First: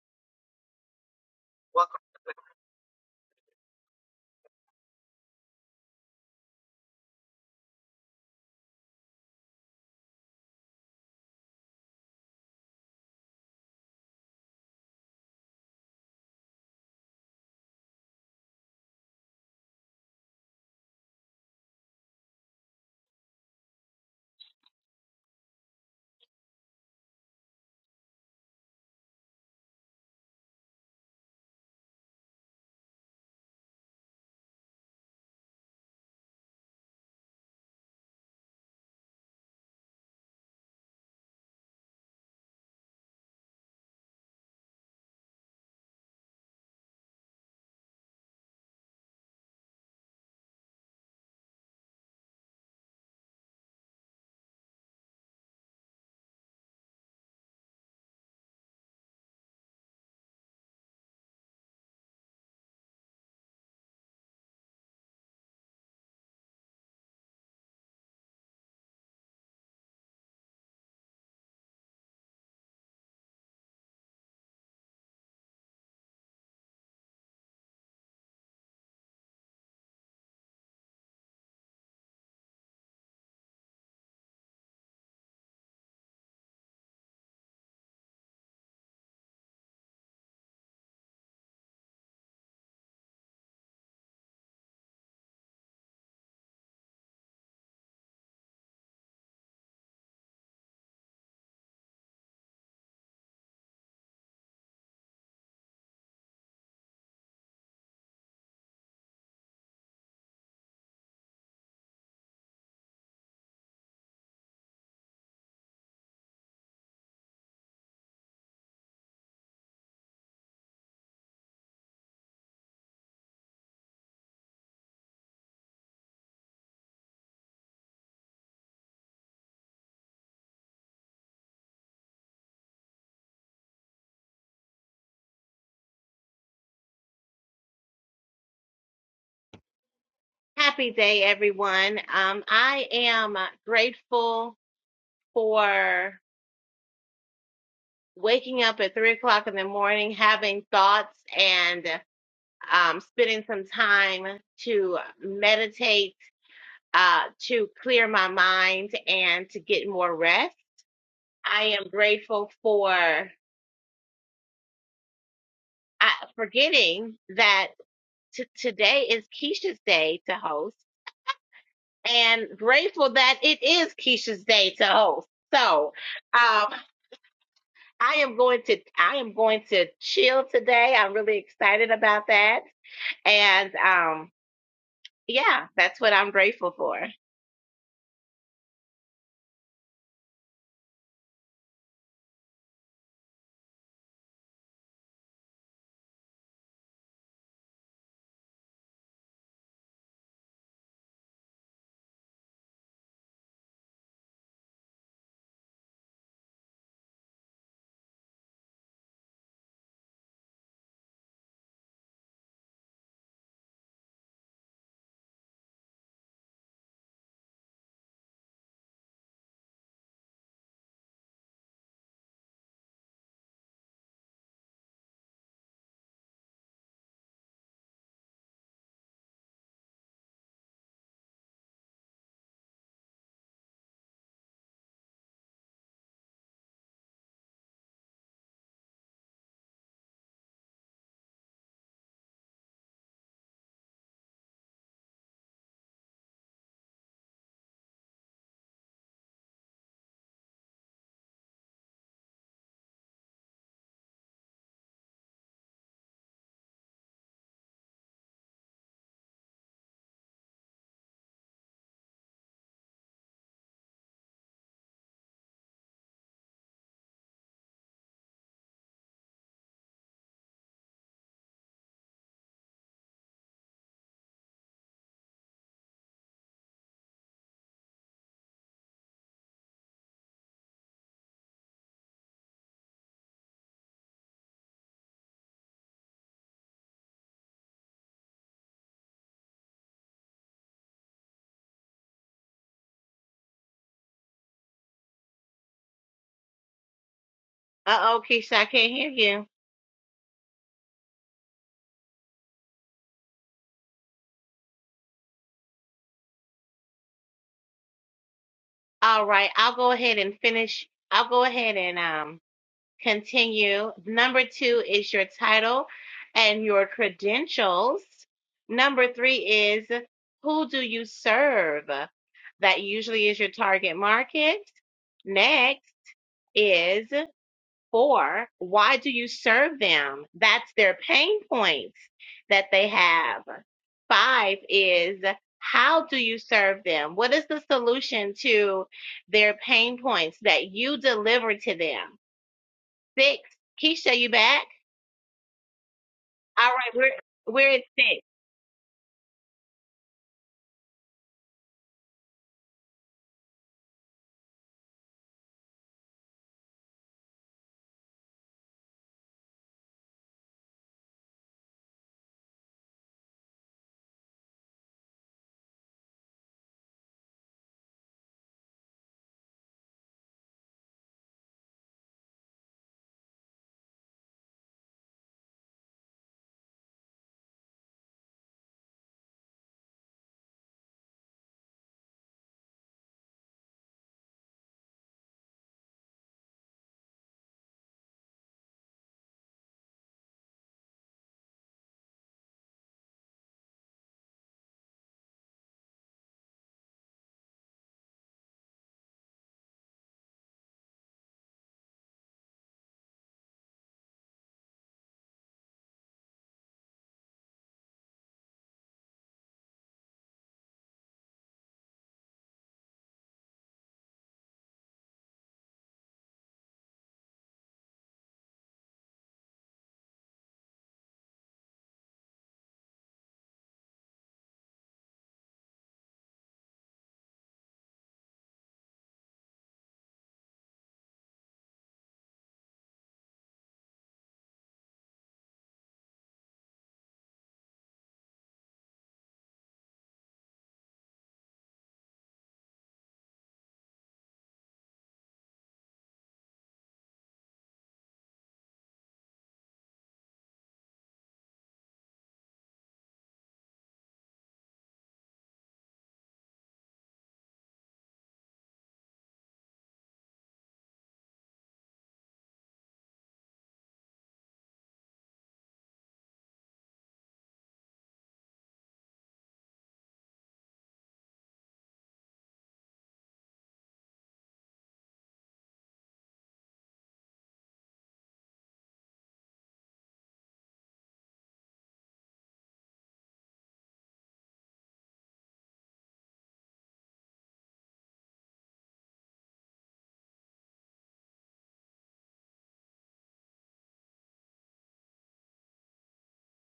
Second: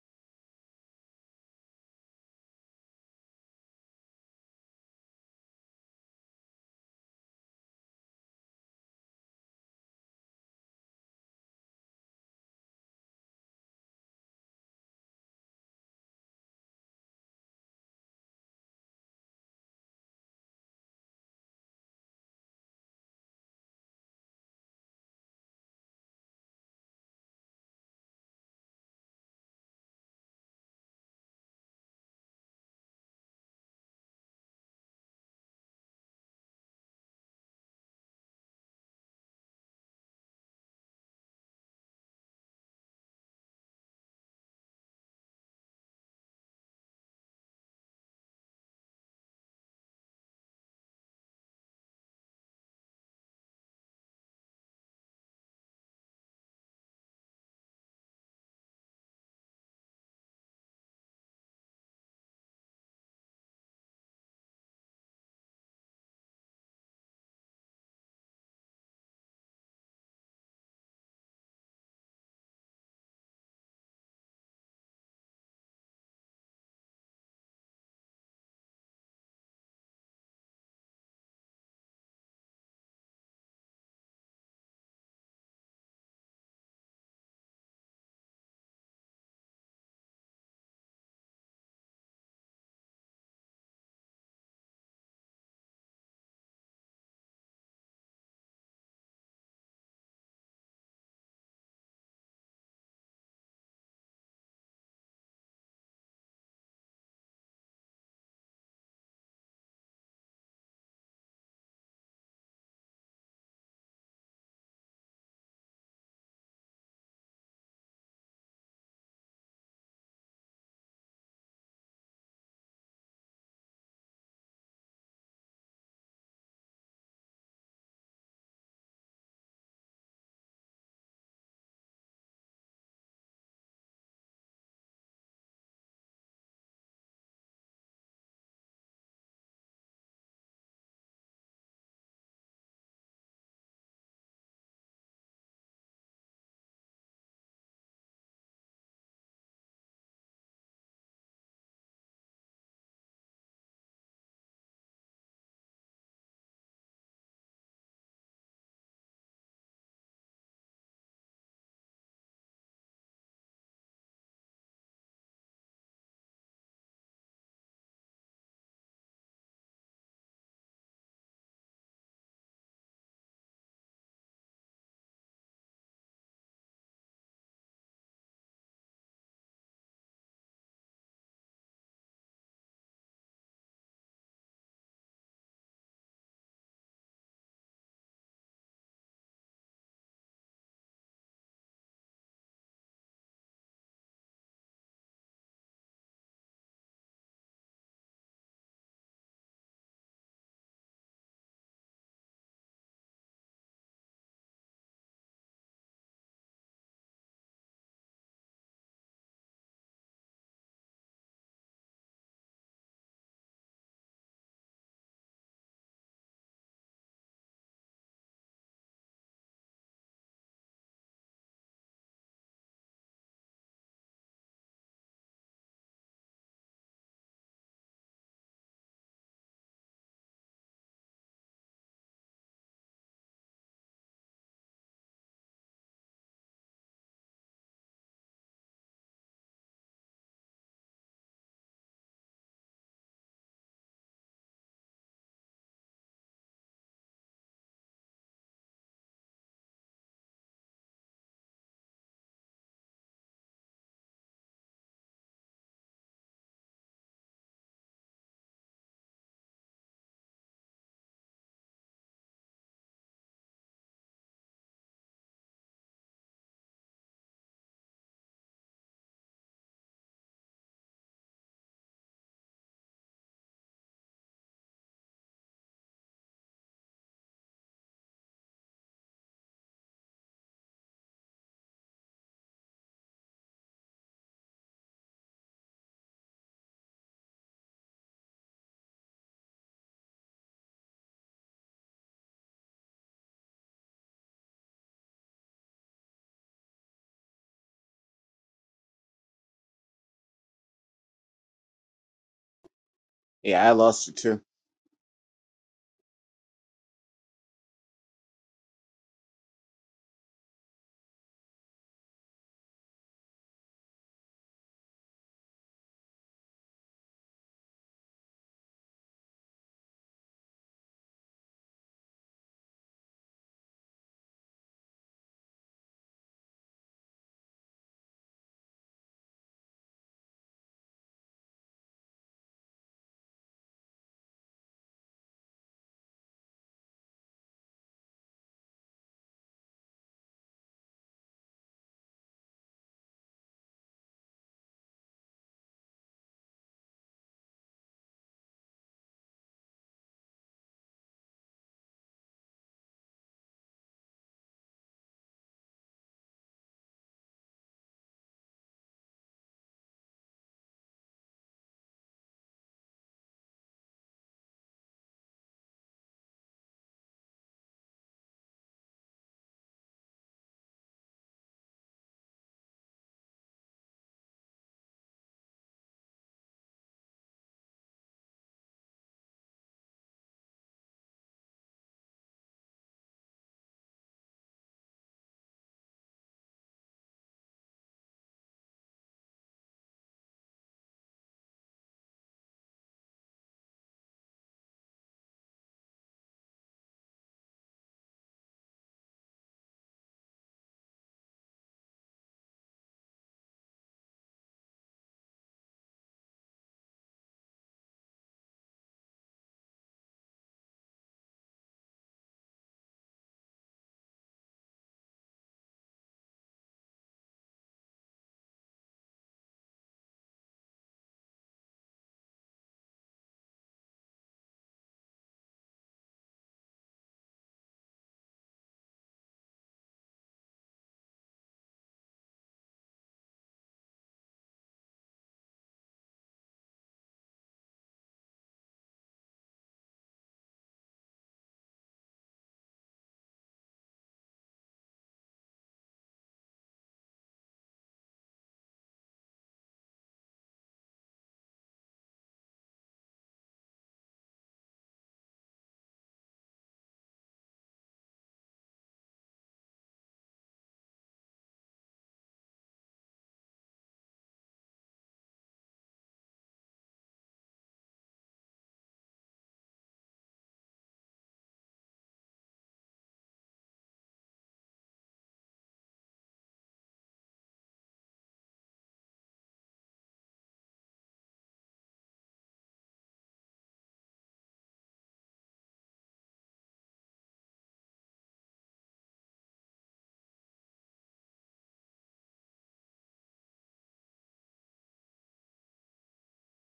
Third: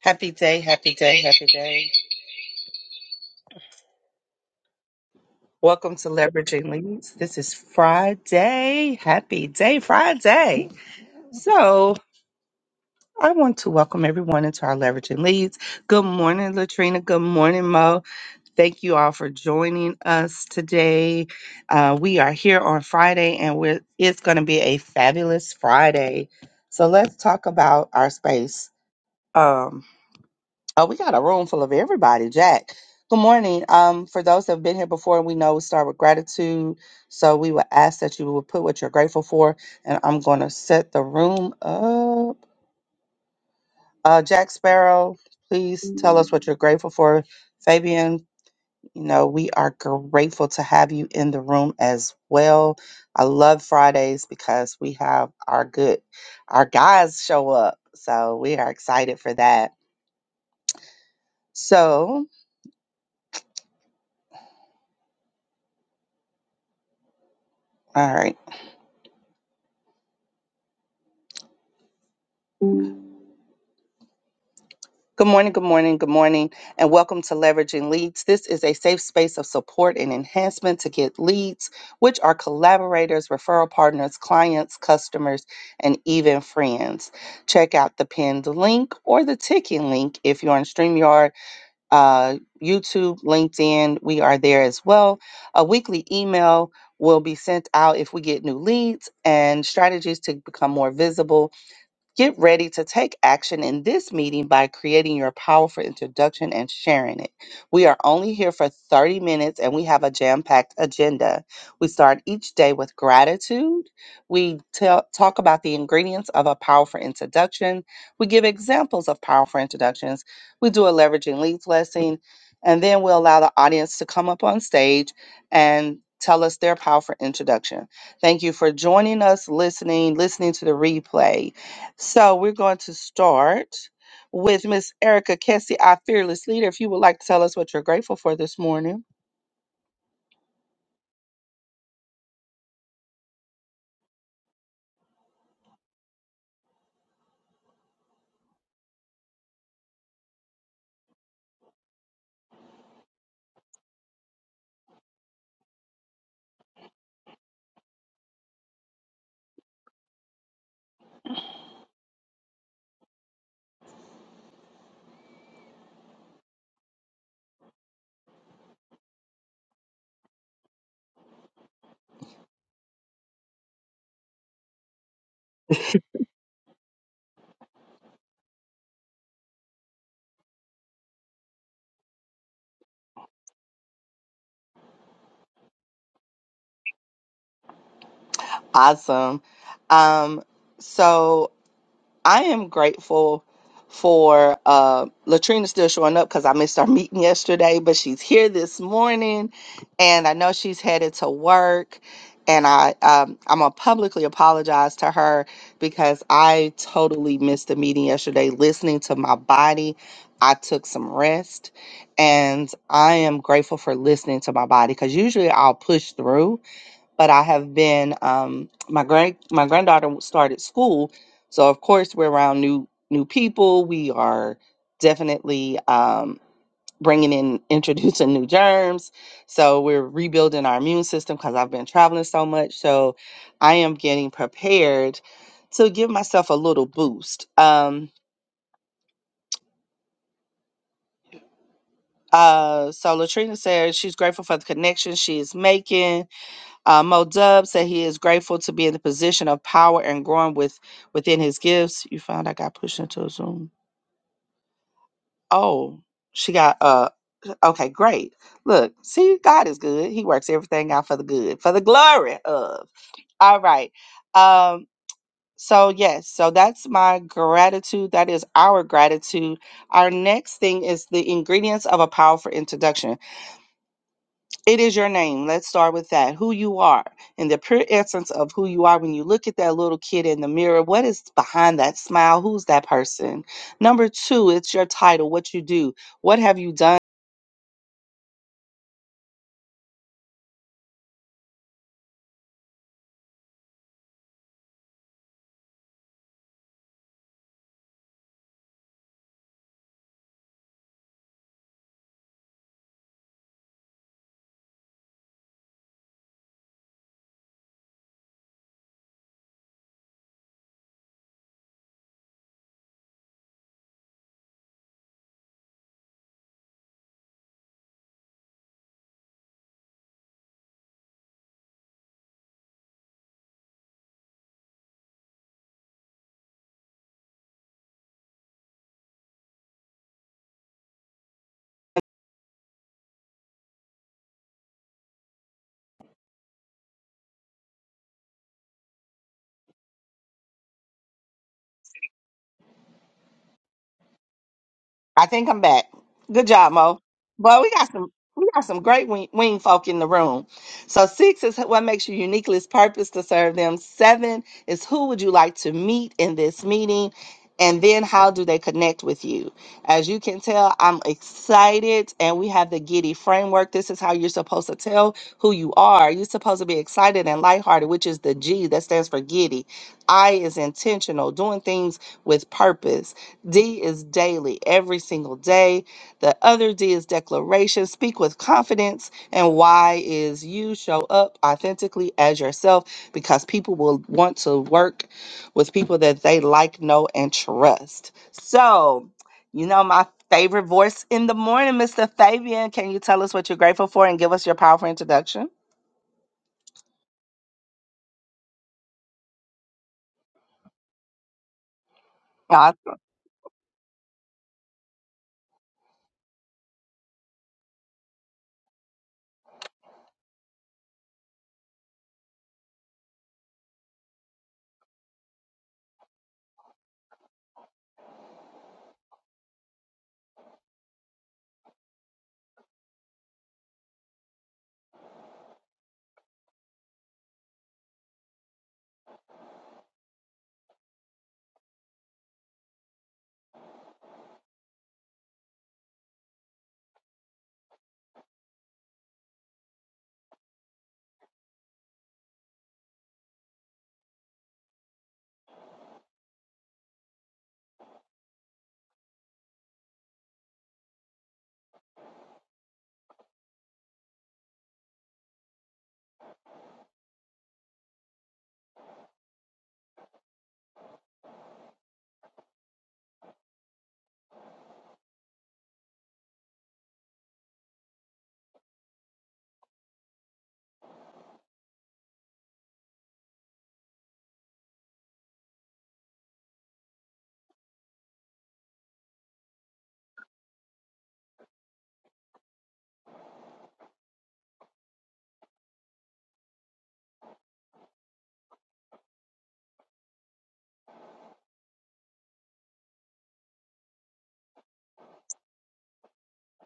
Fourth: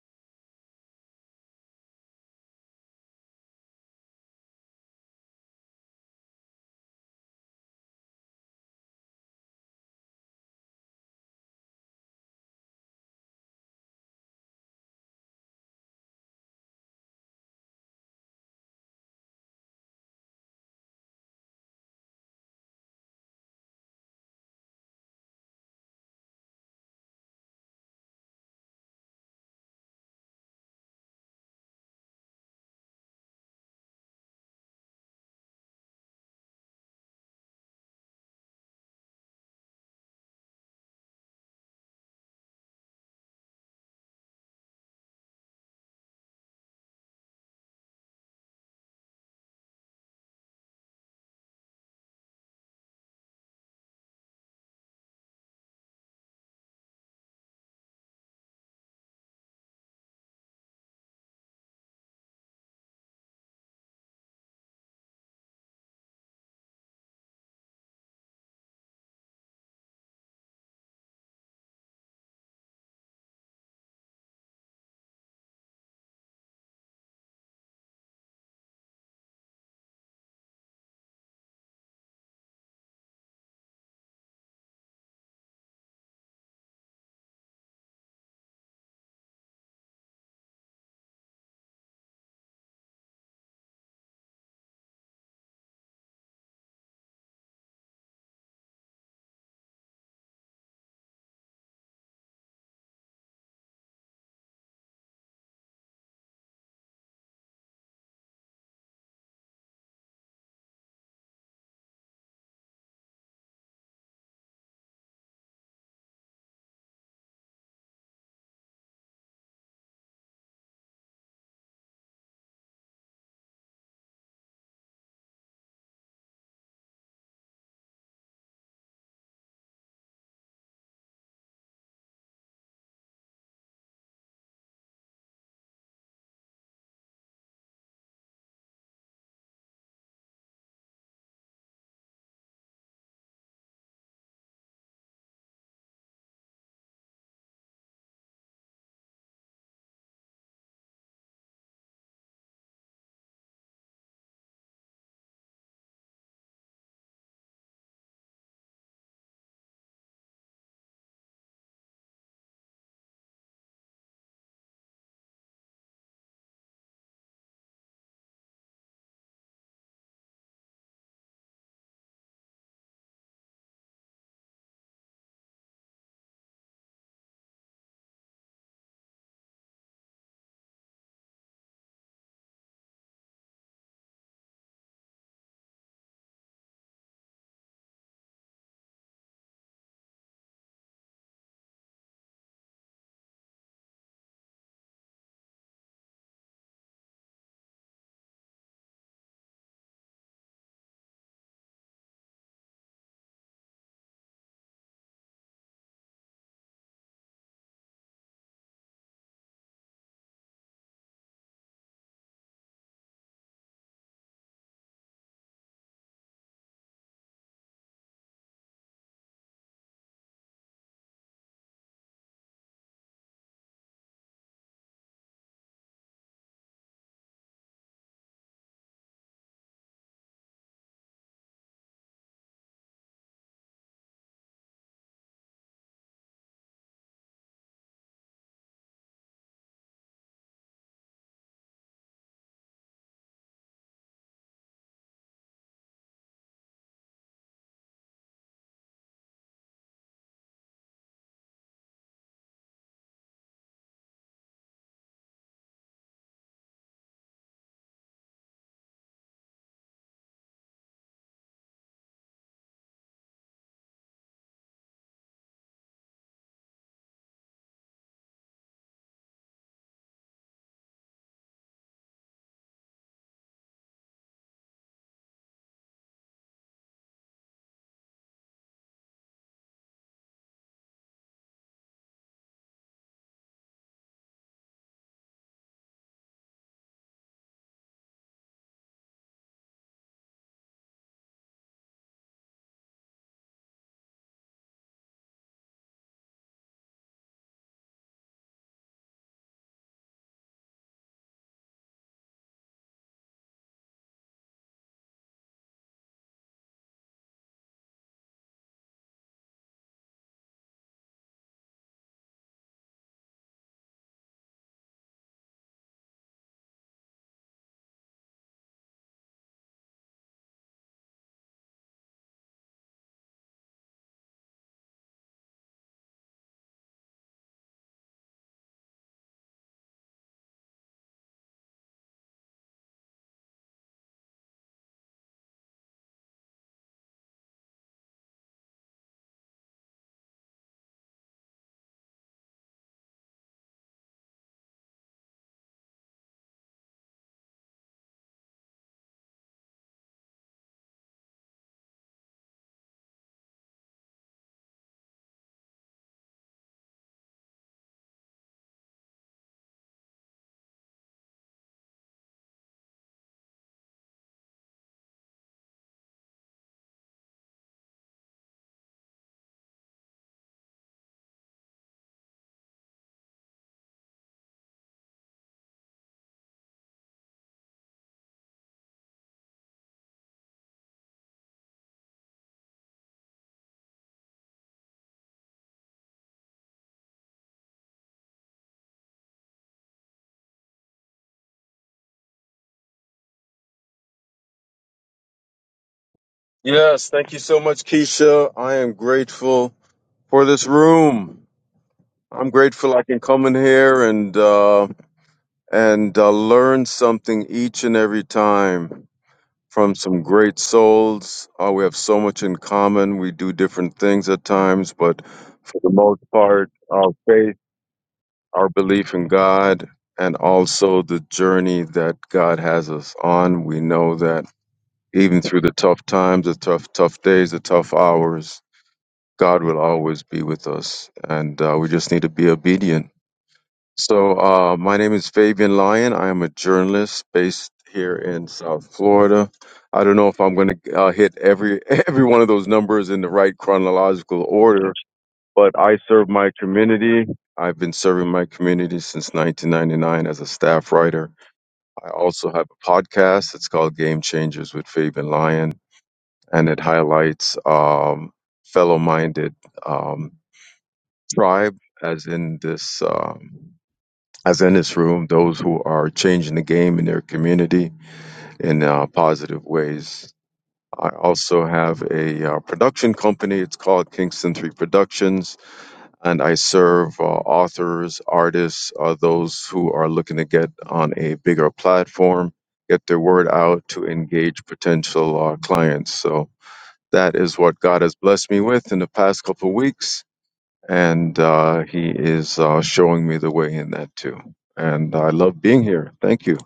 Happy day, happy day, happy day. Welcome. Welcome to Leveraging Leads. This is Friday. Happy day, Friday. So, I want to welcome everyone into our Leveraging Leads. Good morning, Latrina. Good morning, Mo. Thank you all for joining us today. Uh, we are here on Friday, and we're, it's going to be a fabulous Friday. So, let's talk about our space. Um, Oh, we got a room full of everybody, Jack. Good morning. Um, for those that have been here before, we know we start with gratitude. So we would ask that you would put what you're grateful for. And I'm going to set the room up. Uh, Jack Sparrow, please tell us what you're grateful for. Fabian, you know, we are grateful to have you in the room as well. I love Fridays because we have our good, our guys show up. So we are excited for that. So, all right. Good morning, good morning, good morning, and welcome to Leveraging Leads. This is a safe space of support and enhancement to get leads, which are collaborators, referral partners, clients, customers, and even friends. Check out the pinned link or the ticking link if you're on StreamYard, uh, YouTube, LinkedIn. We are there as well. A weekly email will be sent out if we get new leads and strategies to become more visible Get ready to take action in this meeting by creating your powerful introduction and sharing it. We are only here for 30 minutes and we have a jam packed agenda. We start each day with gratitude. We tell, talk about the ingredients of a powerful introduction. We give examples of powerful introductions. We do a leveraging leads lesson. And then we allow the audience to come up on stage and tell us their powerful introduction. Thank you for joining us, listening, listening to the replay. So we're going to start with Miss Erica Kessie, our fearless leader. If you would like to tell us what you're grateful for this morning. Happy day, everyone. Um, I am uh, grateful for waking up at three o'clock in the morning, having thoughts, and um, spending some time to meditate, uh, to clear my mind, and to get more rest. I am grateful for uh, forgetting that t- today is Keisha's day to host. and grateful that it is Keisha's day to host. So, um, I am going to I am going to chill today. I'm really excited about that, and um, yeah, that's what I'm grateful for. Awesome. Um, so I am grateful for uh, Latrina still showing up because I missed our meeting yesterday, but she's here this morning, and I know she's headed to work. And I, um, I'm gonna publicly apologize to her because I totally missed the meeting yesterday. Listening to my body, I took some rest, and I am grateful for listening to my body because usually I'll push through, but I have been um, my grand my granddaughter started school, so of course we're around new new people. We are definitely um, bringing in introducing new germs, so we're rebuilding our immune system because I've been traveling so much. So I am getting prepared to give myself a little boost. Um, uh, so Latrina says she's grateful for the connection she is making Uh, Mo Dub said he is grateful to be in the position of power and growing with within his gifts. You found I got pushed into a Zoom. Oh, she got uh okay, great. Look, see, God is good. He works everything out for the good, for the glory of. All right. Um, so yes, so that's my gratitude. That is our gratitude. Our next thing is the ingredients of a powerful introduction. It is your name. Let's start with that. Who you are and the pure essence of who you are when you look at that little kid in the mirror. What is behind that smile? Who's that person? Number two, it's your title, what you do. What have you done? Uh oh, Keisha, I can't hear you. Yeah, I lost it too. All right, I'll go ahead and finish. I'll go ahead and um Continue. Number two is your title and your credentials. Number three is who do you serve? That usually is your target market. Next is four, why do you serve them? That's their pain points that they have. Five is how do you serve them? What is the solution to their pain points that you deliver to them? Six. Keisha, you back? I think I'm back. Good All job, Mo. right, we're Well, we we're at got some six. we got some great wing, wing folk in the room. So six is what makes you uniquely is purpose to serve them. Seven is who would you like to meet in this meeting, and then how do they connect with you? As you can tell, I'm excited, and we have the Giddy framework. This is how you're supposed to tell who you are. You're supposed to be excited and lighthearted, which is the G that stands for Giddy. I is intentional, doing things with purpose. D is daily, every single day. The other D is declaration, speak with confidence. And Y is you show up authentically as yourself because people will want to work with people that they like, know, and trust. So, you know, my favorite voice in the morning, Mr. Fabian. Can you tell us what you're grateful for and give us your powerful introduction? Yes, thank you so much, Keisha. I am grateful for this room. I'm grateful I can come in here and uh, and uh, learn something each and every time from some great souls. Uh, we have so much in common. We do different things at times, but for the most part, our faith, our belief in God, and also the journey that God has us on. We know that even through the tough times, the tough tough days, the tough hours God will always be with us, and uh, we just need to be obedient. So, uh, my name is Fabian Lyon. I am a journalist based here in South Florida. I don't know if I'm going to uh, hit every every one of those numbers in the right chronological order, but I serve my community. I've been serving my community since 1999 as a staff writer. I also have a podcast. It's called Game Changers with Fabian Lyon, and it highlights um, fellow-minded. Um, tribe, as in this, um, as in this room, those who are changing the game in their community in uh, positive ways. I also have a uh, production company. It's called Kingston Three Productions, and I serve uh, authors, artists, uh, those who are looking to get on a bigger platform, get their word out to engage potential uh, clients. So that is what God has blessed me with in the past couple of weeks and uh, he is uh, showing me the way in that too. And I love being here. Thank you.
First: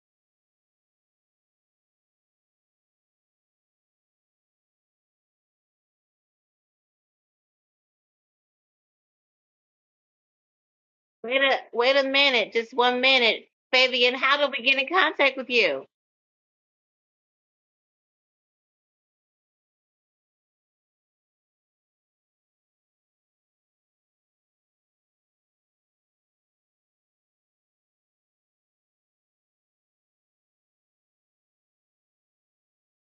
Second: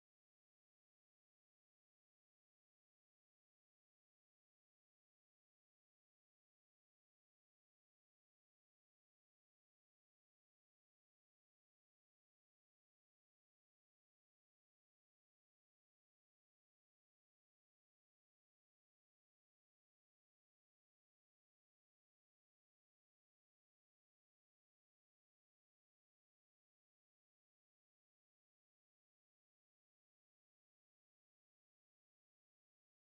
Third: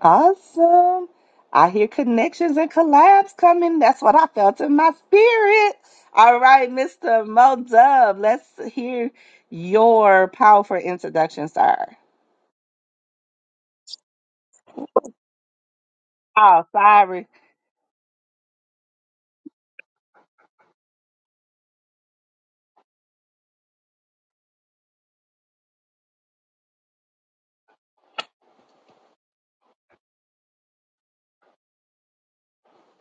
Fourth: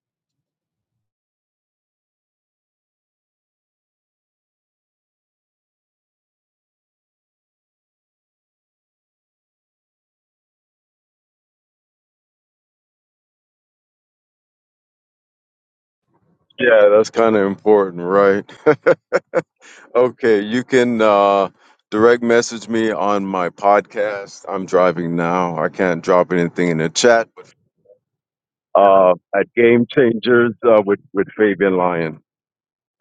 Awesome. I hear connections and collabs coming. That's what I felt in my spirit. All right, Mr. Mo Dub, let's hear your powerful Wait introduction, a wait sir. a minute, just one minute. Fabian, how do we get in contact with you? Oh, Yeah, that's sorry. kind of important, right? Okay, you can uh, direct message me on my podcast. I'm driving now. I can't drop anything in the chat. But, uh, at Game Changers uh, with with Fabian Lyon.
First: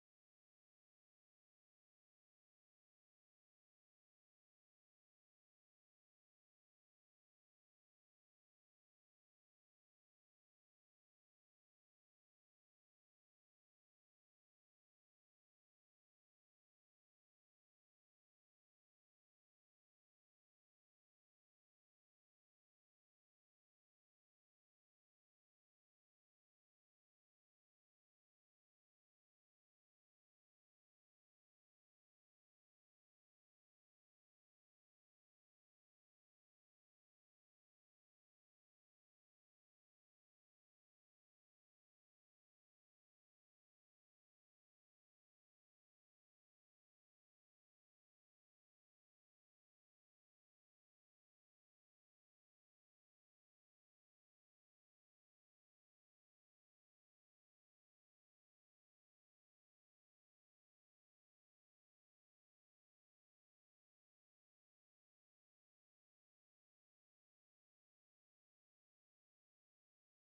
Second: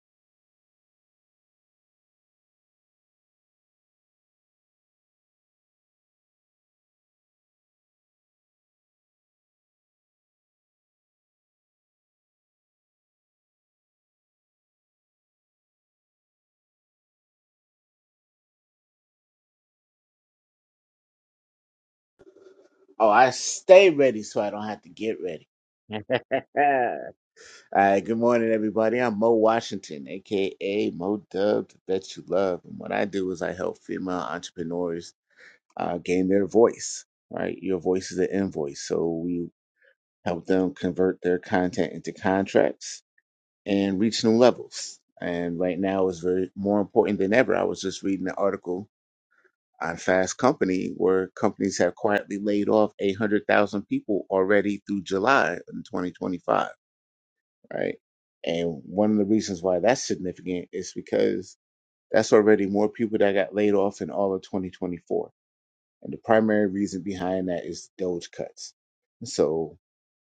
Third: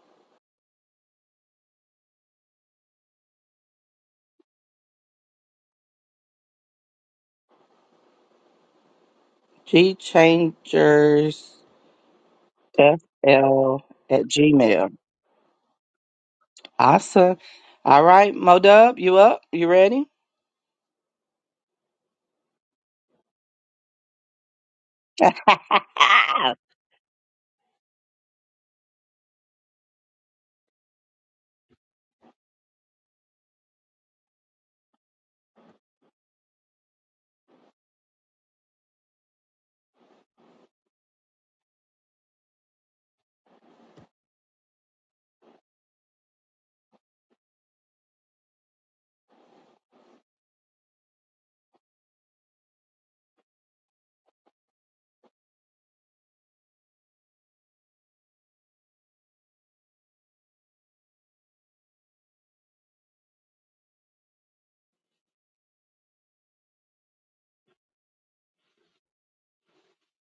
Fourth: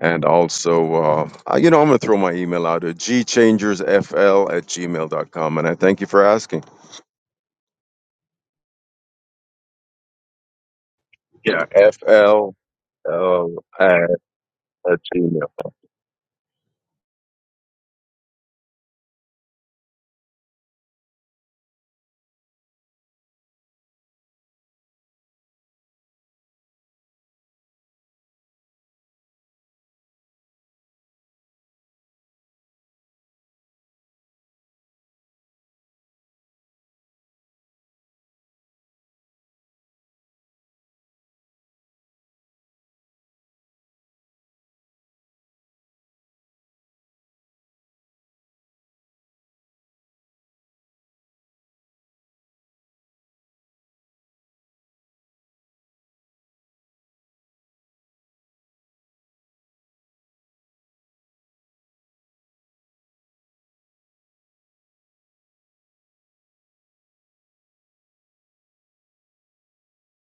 And also, uh, uh, you know, I'm going to throw my email out at gchangersfl at gmail.com. And I thank you for asking. G Changers Yeah, F L L FL at Gmail. at gmail. Awesome. All right, Mo Dub, you up? You ready? Oh, I stay ready so I don't have to get ready. All right, good morning, everybody. I'm Mo Washington, aka Mo Dub, to Bet You Love. And what I do is I help female entrepreneurs uh, gain their voice, right? Your voice is an invoice. So we help them convert their content into contracts and reach new levels. And right now is very more important than ever. I was just reading an article on Fast Company, where companies have quietly laid off 800,000 people already through July in 2025, right? And one of the reasons why that's significant is because that's already more people that got laid off in all of 2024. And the primary reason behind that is Doge cuts. So,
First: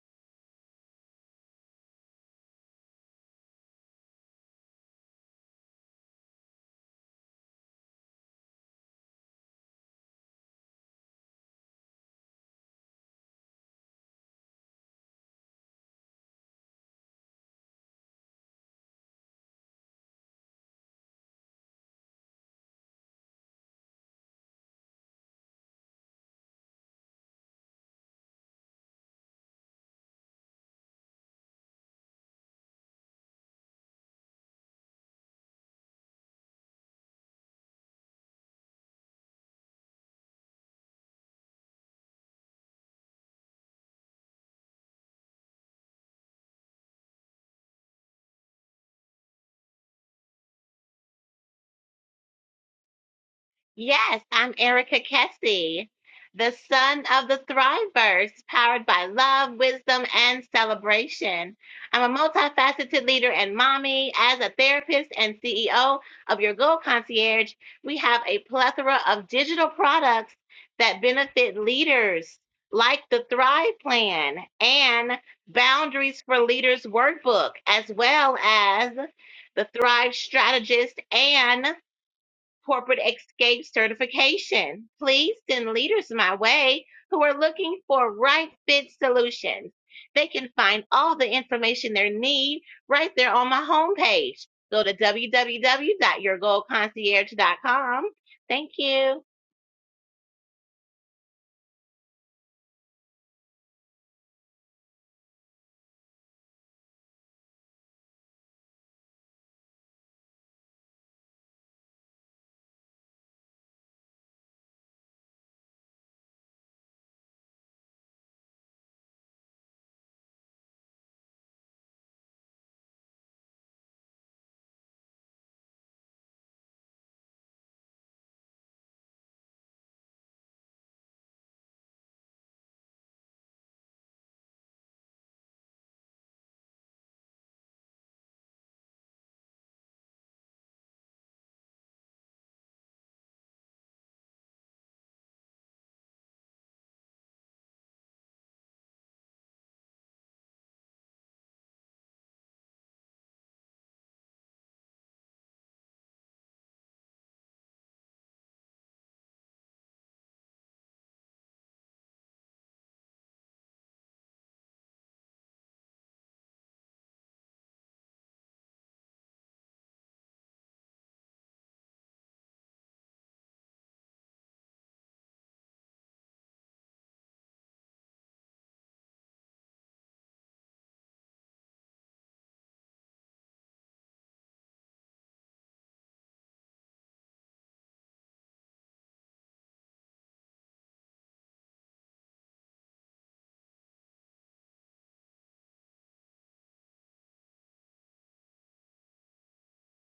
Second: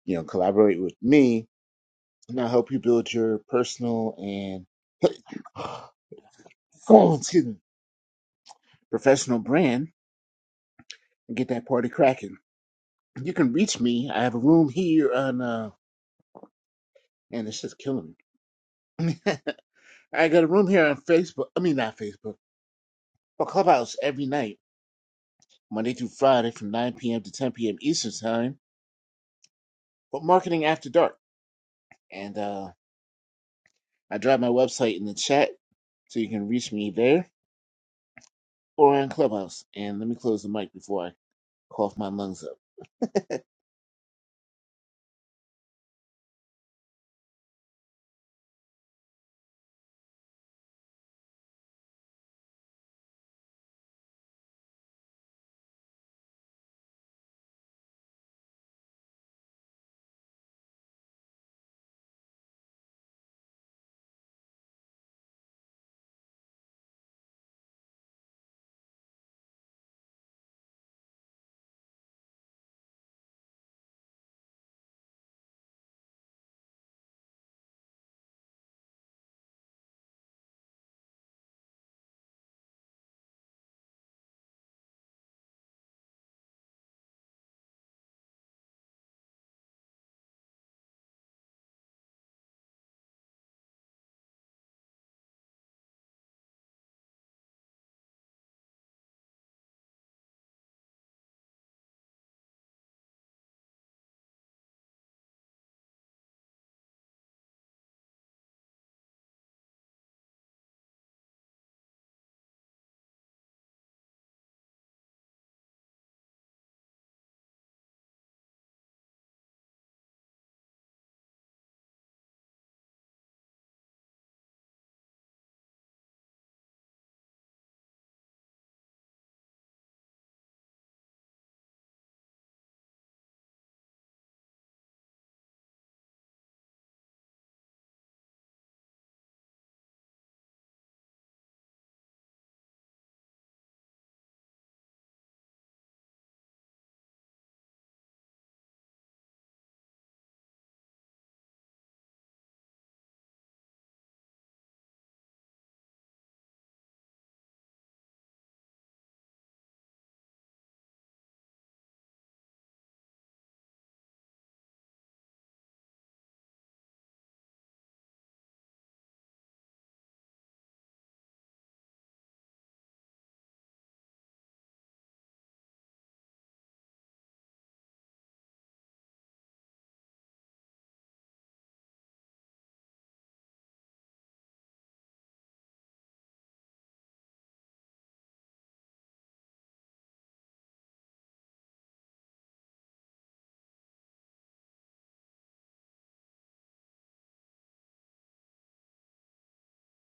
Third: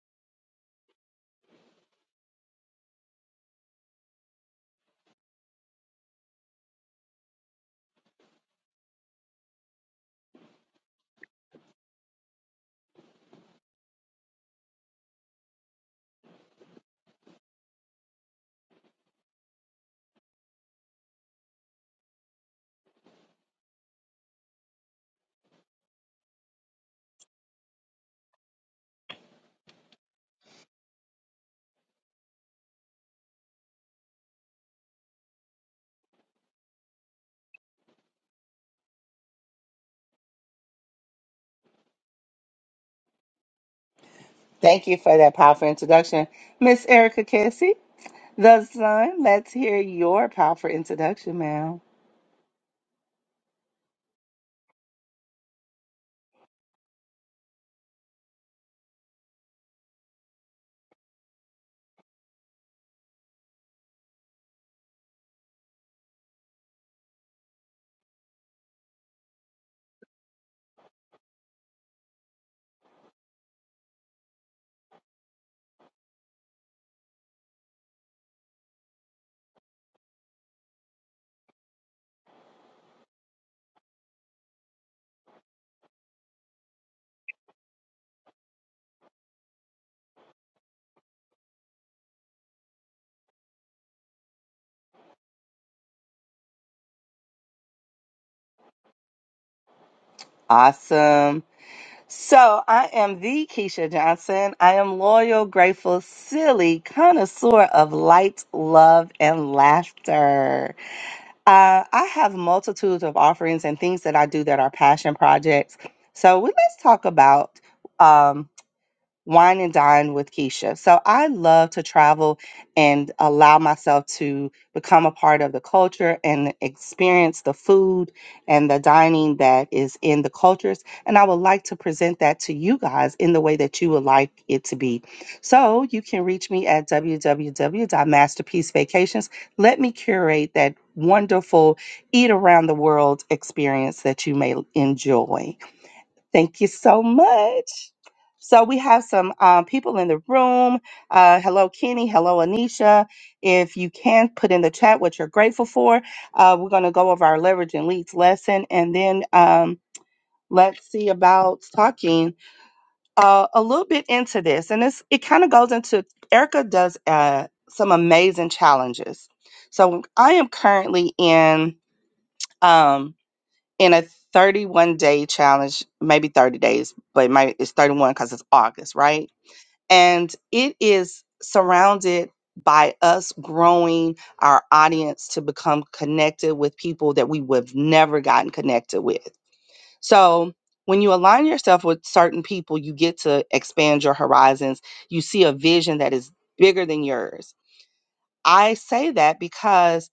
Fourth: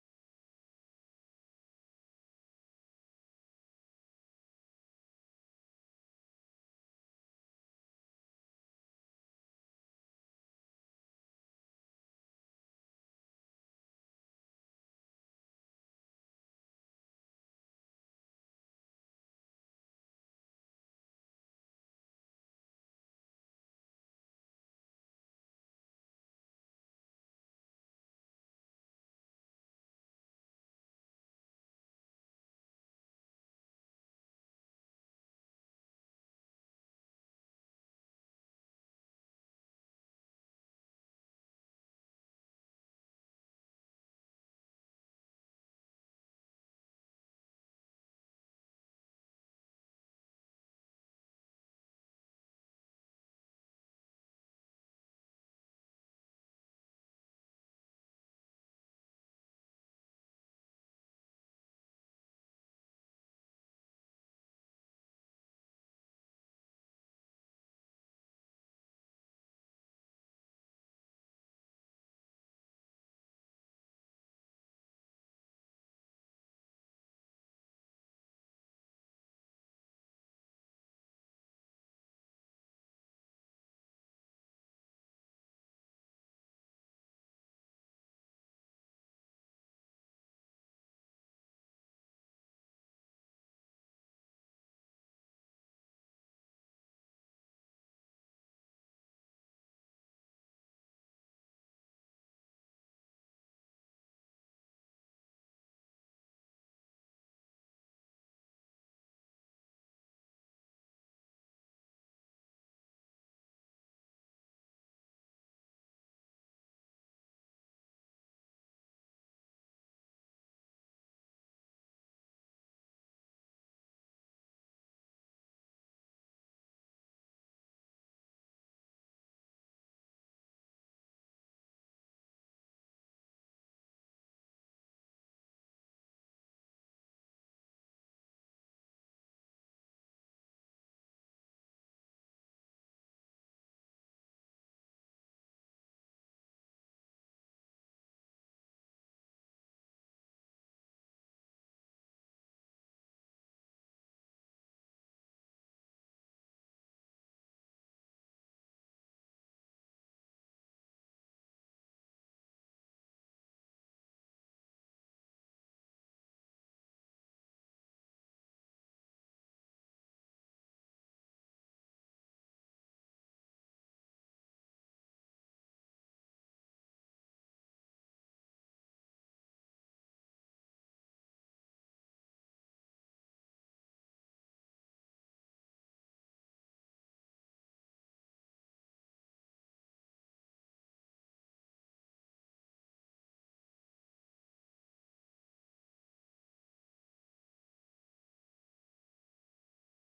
you know, collaborate with me and I'll help you build your personal and excuse me, professional brand and get that party cracking. you can reach me. I have a room here on, uh, and it's just killing me. I got a room here on Facebook. I mean, not Facebook, but Clubhouse every night, Monday through Friday from 9 p.m. to 10 p.m. Eastern Time, but marketing after dark. And uh, I drop my website in the chat so you can reach me there or on Clubhouse. And let me close the mic before I cough my lungs up. Thank you for that powerful introduction, Miss Erica Cassie. The Sun, let's hear your powerful introduction, ma'am. Yes, I'm Erica Kessie, the son of the Thrivers, powered by love, wisdom, and celebration. I'm a multifaceted leader and mommy. As a therapist and CEO of Your Goal Concierge, we have a plethora of digital products that benefit leaders, like the Thrive Plan and Boundaries for Leaders Workbook, as well as the Thrive Strategist and corporate escape certification. Please send leaders my way who are looking for right fit solutions. They can find all the information they need right there on my homepage. Go to www.yourgoalconcierge.com. Thank you. Awesome. So I am the Keisha Johnson. I am loyal, grateful, silly, connoisseur of light, love, and laughter. Uh, I have multitudes of offerings and things that I do that are passion projects. So we, let's talk about. um, wine and dine with Keisha. So I love to travel and allow myself to become a part of the culture and experience the food and the dining that is in the cultures. And I would like to present that to you guys in the way that you would like it to be. So you can reach me at www.masterpiecevacations. Let me curate that wonderful eat around the world experience that you may enjoy. Thank you so much. So we have some um, people in the room. Uh, hello, Kenny. Hello, Anisha. If you can put in the chat what you're grateful for, uh, we're going to go over our leverage and leads lesson, and then um, let's see about talking uh, a little bit into this. And it's, it kind of goes into Erica does uh, some amazing challenges. So I am currently in um, in a 31 day challenge, maybe 30 days, but it might, it's 31 because it's August, right? and it is surrounded by us growing our audience to become connected with people that we would have never gotten connected with. So, when you align yourself with certain people, you get to expand your horizons. You see a vision that is bigger than yours. I say that because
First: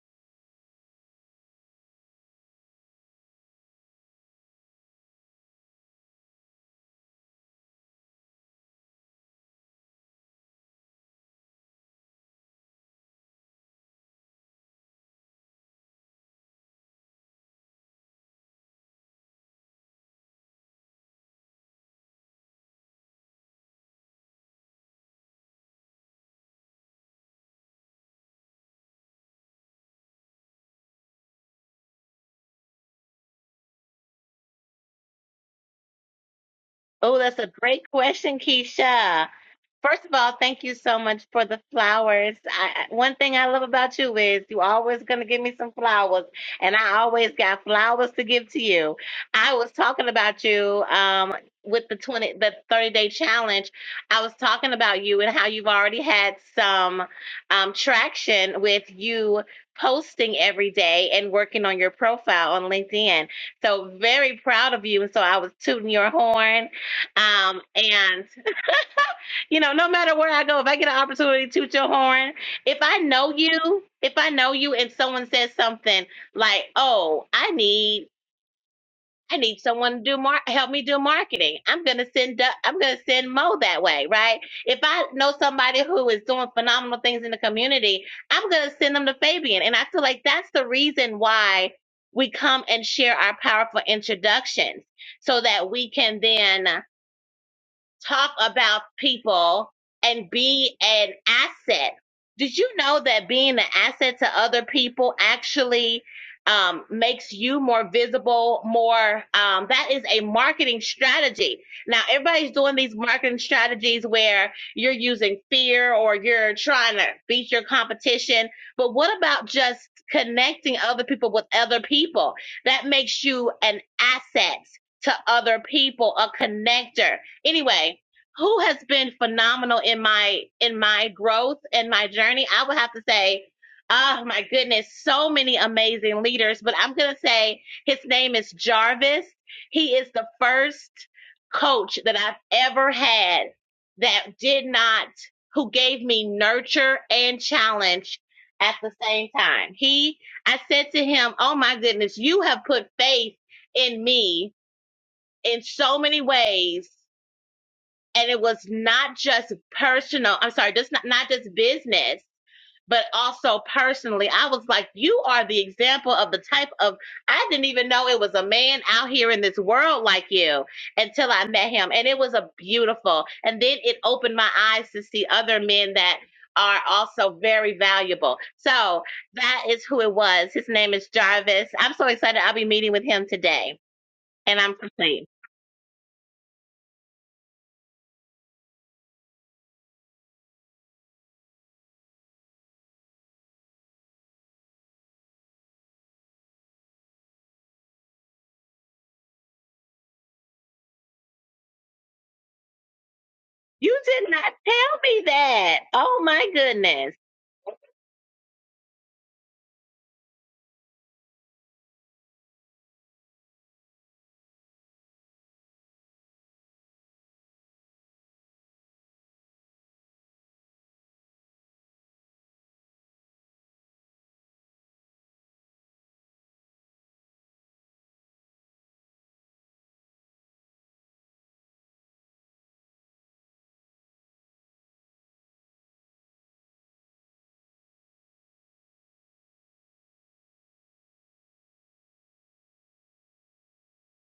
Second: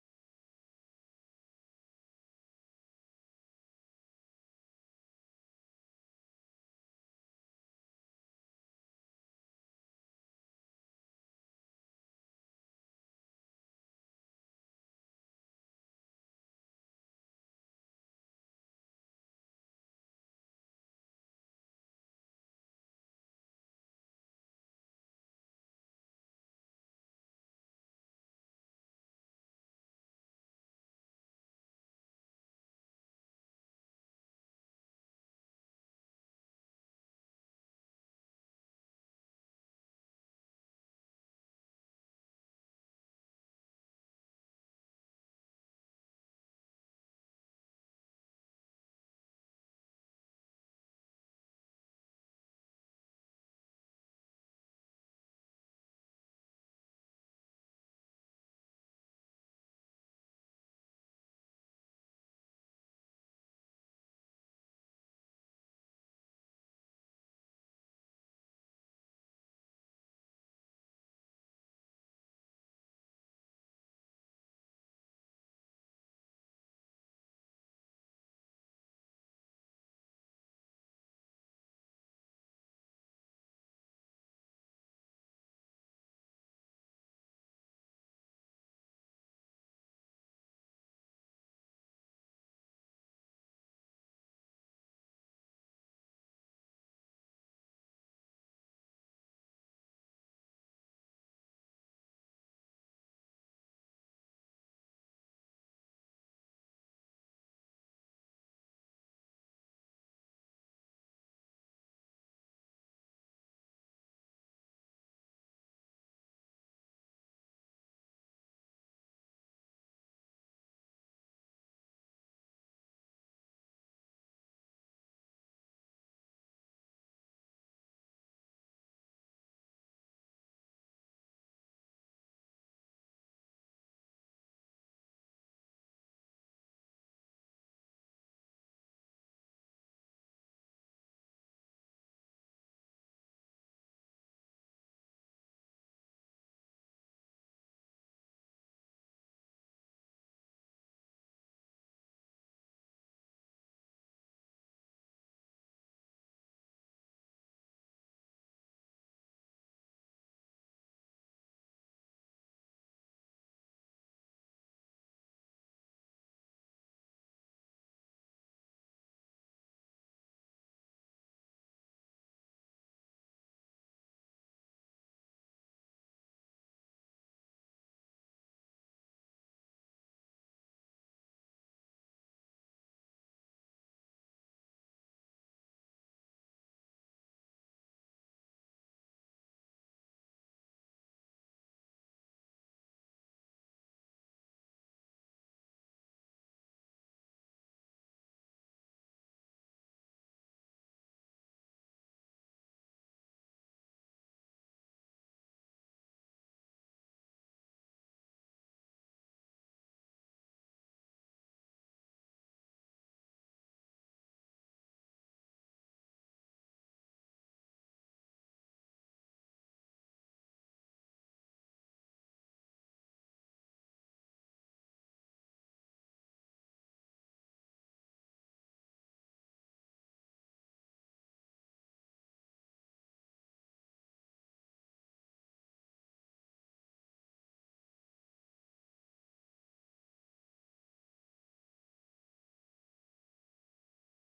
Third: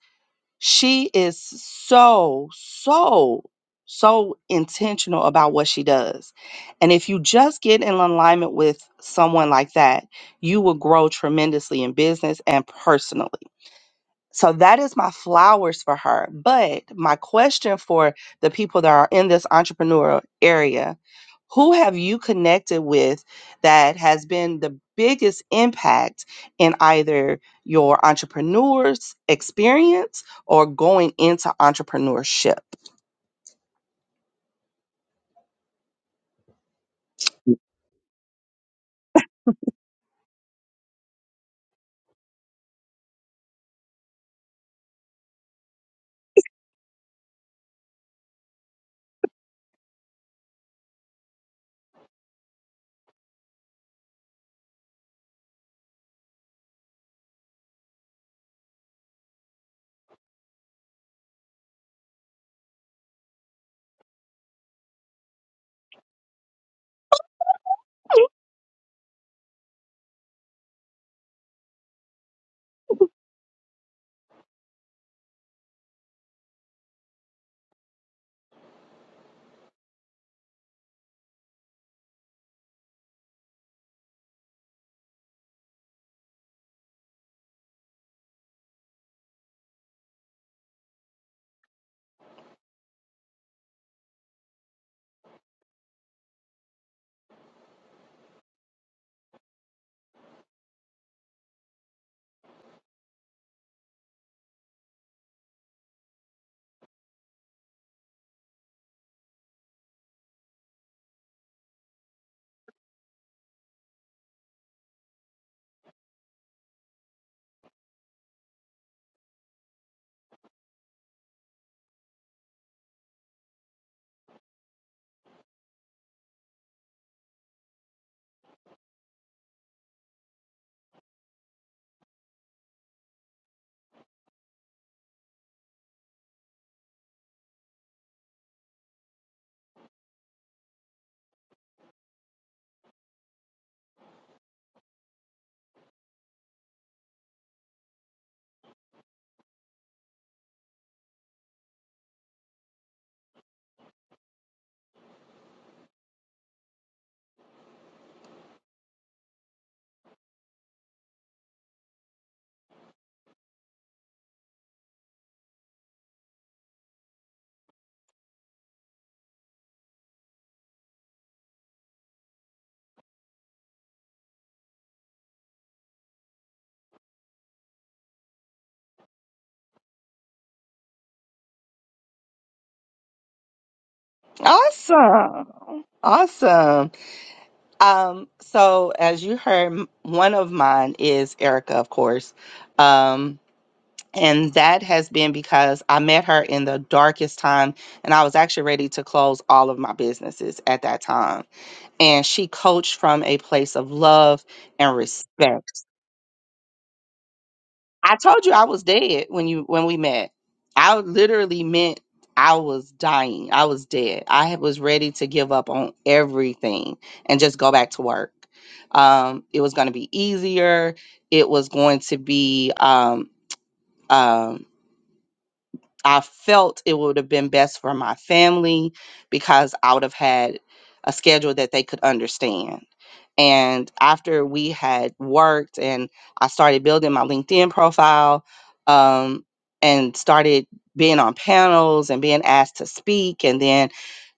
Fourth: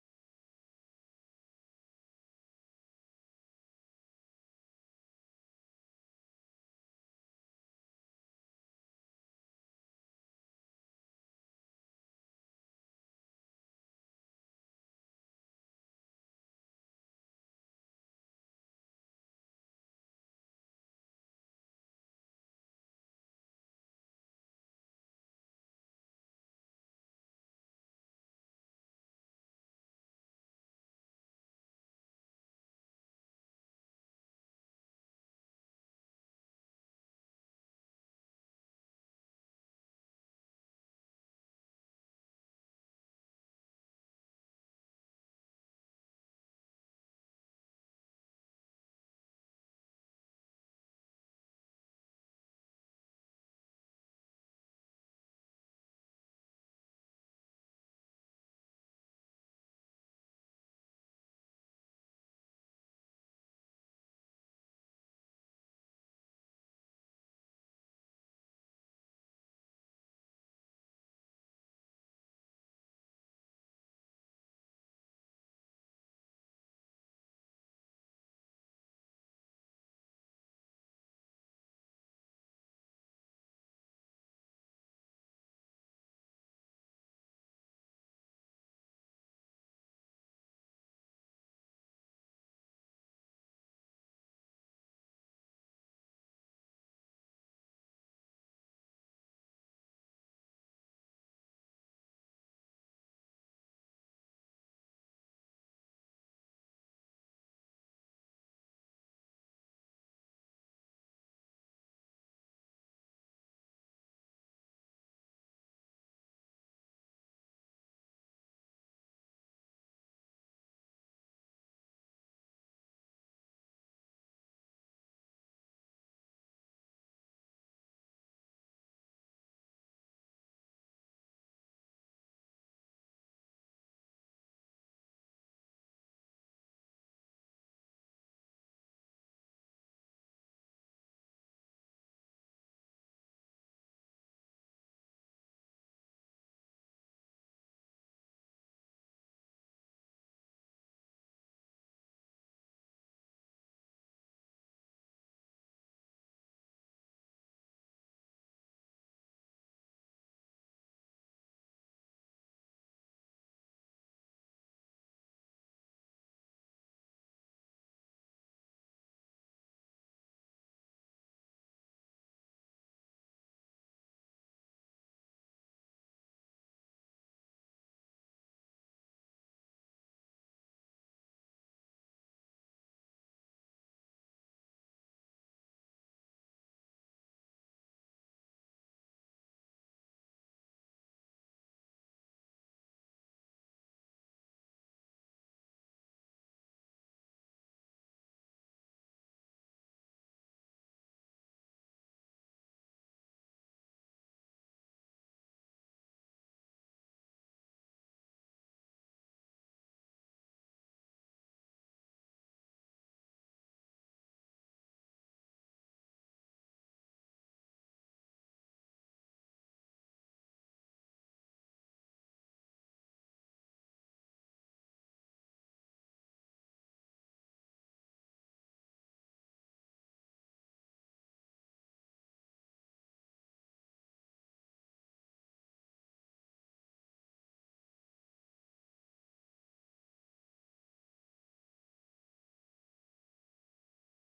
she is so, so, so intentional about what she does. And if you just get in alignment with someone like that, you will grow tremendously in business and personally. So that is my flowers for her. But my question for the people that are in this entrepreneurial area, who have you connected with that has been the biggest impact in either your entrepreneur's experience or going into entrepreneurship? Oh, that's a great question, Keisha. First of all, thank you so much for the flowers. I, I- one thing I love about you is you always going to give me some flowers, and I always got flowers to give to you. I was talking about you um, with the twenty, the thirty day challenge. I was talking about you and how you've already had some um, traction with you posting every day and working on your profile on LinkedIn. So very proud of you. And so I was tooting your horn, um, and you know, no matter where I go, if I get an opportunity to toot your horn, if I know you, if I know you and someone says something like, "Oh, I need I need someone to do mar- help me do marketing." I'm going to send Du- I'm going to send Mo that way, right? If I know somebody who is doing phenomenal things in the community, I'm going to send them to Fabian. And I feel like that's the reason why we come and share our powerful introductions so that we can then talk about people and be an asset. Did you know that being an asset to other people actually um, makes you more visible, more, um, that is a marketing strategy. Now, everybody's doing these marketing strategies where you're using fear or you're trying to beat your competition. But what about just connecting other people with other people? That makes you an asset to other people, a connector Anyway, who has been phenomenal in my in my growth and my journey? I would have to say, oh my goodness, so many amazing leaders, but I'm gonna say his name is Jarvis. He is the first coach that I've ever had that did not who gave me nurture and challenge at the same time. He I said to him, "Oh my goodness, you have put faith in me in so many ways and it was not just personal i'm sorry just not, not just business but also personally i was like you are the example of the type of i didn't even know it was a man out here in this world like you until i met him and it was a beautiful and then it opened my eyes to see other men that are also very valuable so that is who it was his name is jarvis i'm so excited i'll be meeting with him today and i'm complete Awesome. Awesome. Um, so as you heard, m- one of mine is Erica, of course. Um, And that has been because I met her in the darkest time, and I was actually ready to close all of my businesses at that time. And she coached from a place of You did not love tell and me that. respect. Oh my goodness. I told you I was dead when you when we met. I literally meant I was dying. I was dead. I was ready to give up on everything and just go back to work. Um, it was going to be easier. It was going to be um, um, I felt it would have been best for my family because I would have had a schedule that they could understand. And after we had worked and I started building my LinkedIn profile um, and started being on panels and being asked to speak and then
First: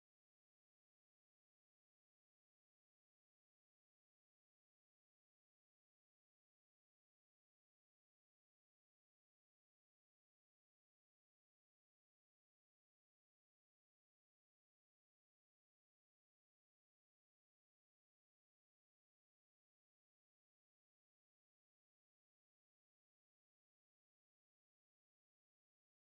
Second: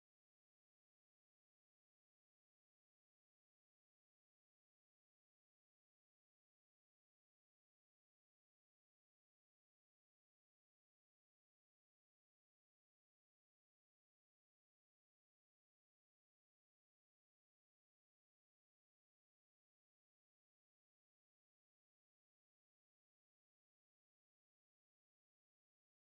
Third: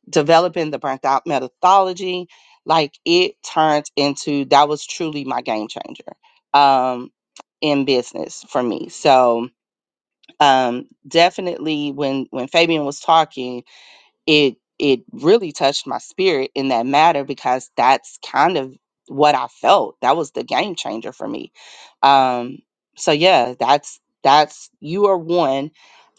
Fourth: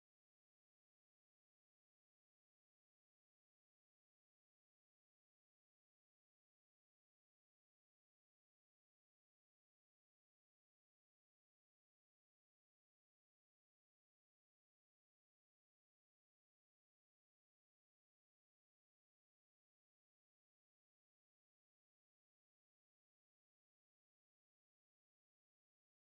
developing the burnt out methodology, like it turned into that was truly my game changer um, in business for me. So, um, definitely when when Fabian was talking, it it really touched my spirit in that matter because that's kind of what I felt. That was the game changer for me. Um, so yeah, that's that's you are one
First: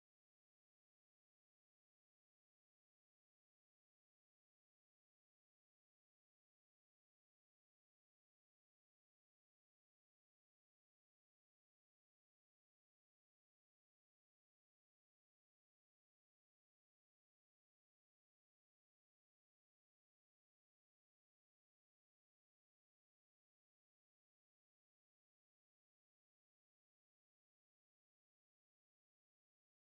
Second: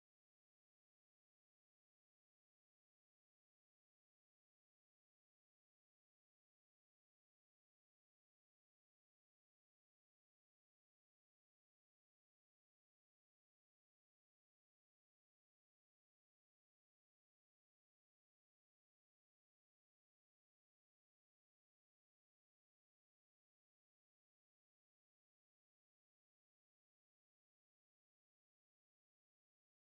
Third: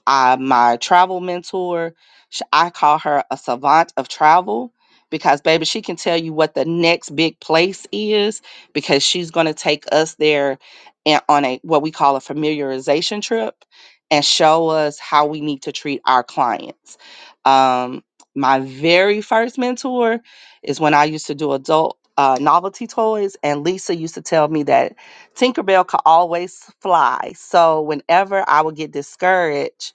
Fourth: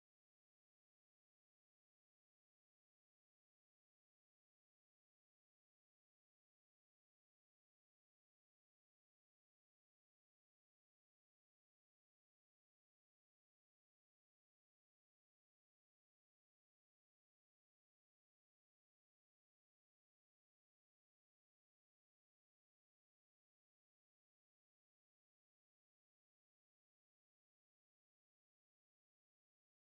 I, my travel mentor, sh- I call her a savant of travel because, baby, she can tell you what the next big place is because she's going to take us there and on a what we call a familiarization trip and show us how we need to treat our clients. Um, my very first mentor is when I used to do adult uh, novelty toys, and Lisa used to tell me that Tinkerbell could always fly. So whenever I would get discouraged,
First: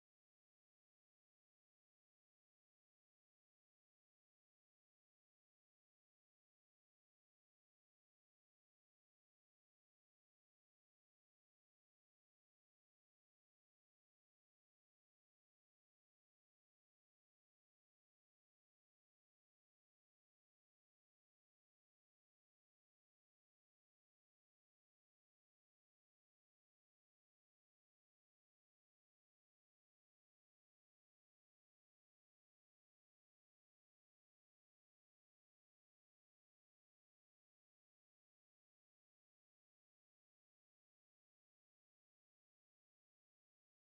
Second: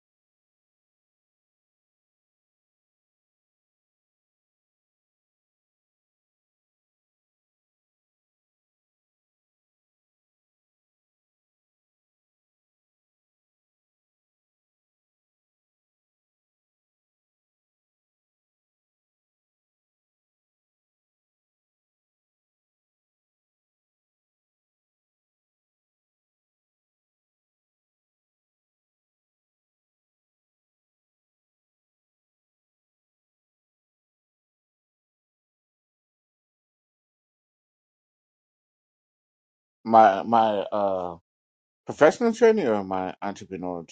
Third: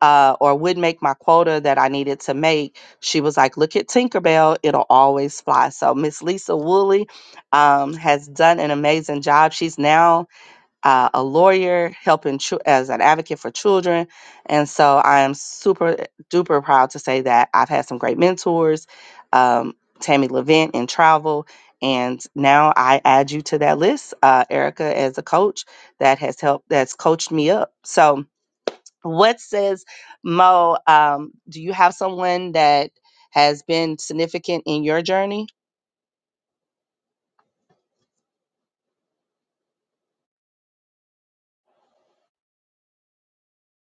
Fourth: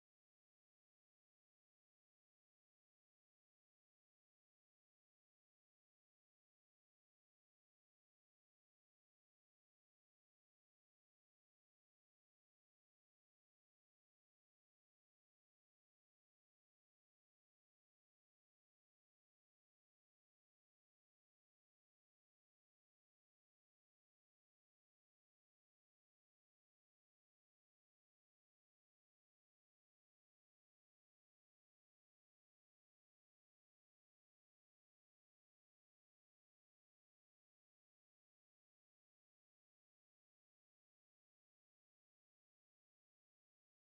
uh, or would make my quota that I needed to make, she was like, Look at Tinkerbell, it'll always fly. So, Miss Lisa Woolley um, has done an amazing job. She's now uh, a lawyer, helping chil- as an advocate for children. And so, I am super duper proud to say that I've had some great mentors, um, Tammy Levent in travel. And now I add you to that list, uh, Erica, as a coach that has helped, that's coached me up. So, what says mo um, do you have someone that has been significant in your journey My my uh professional journey or my entrepreneurial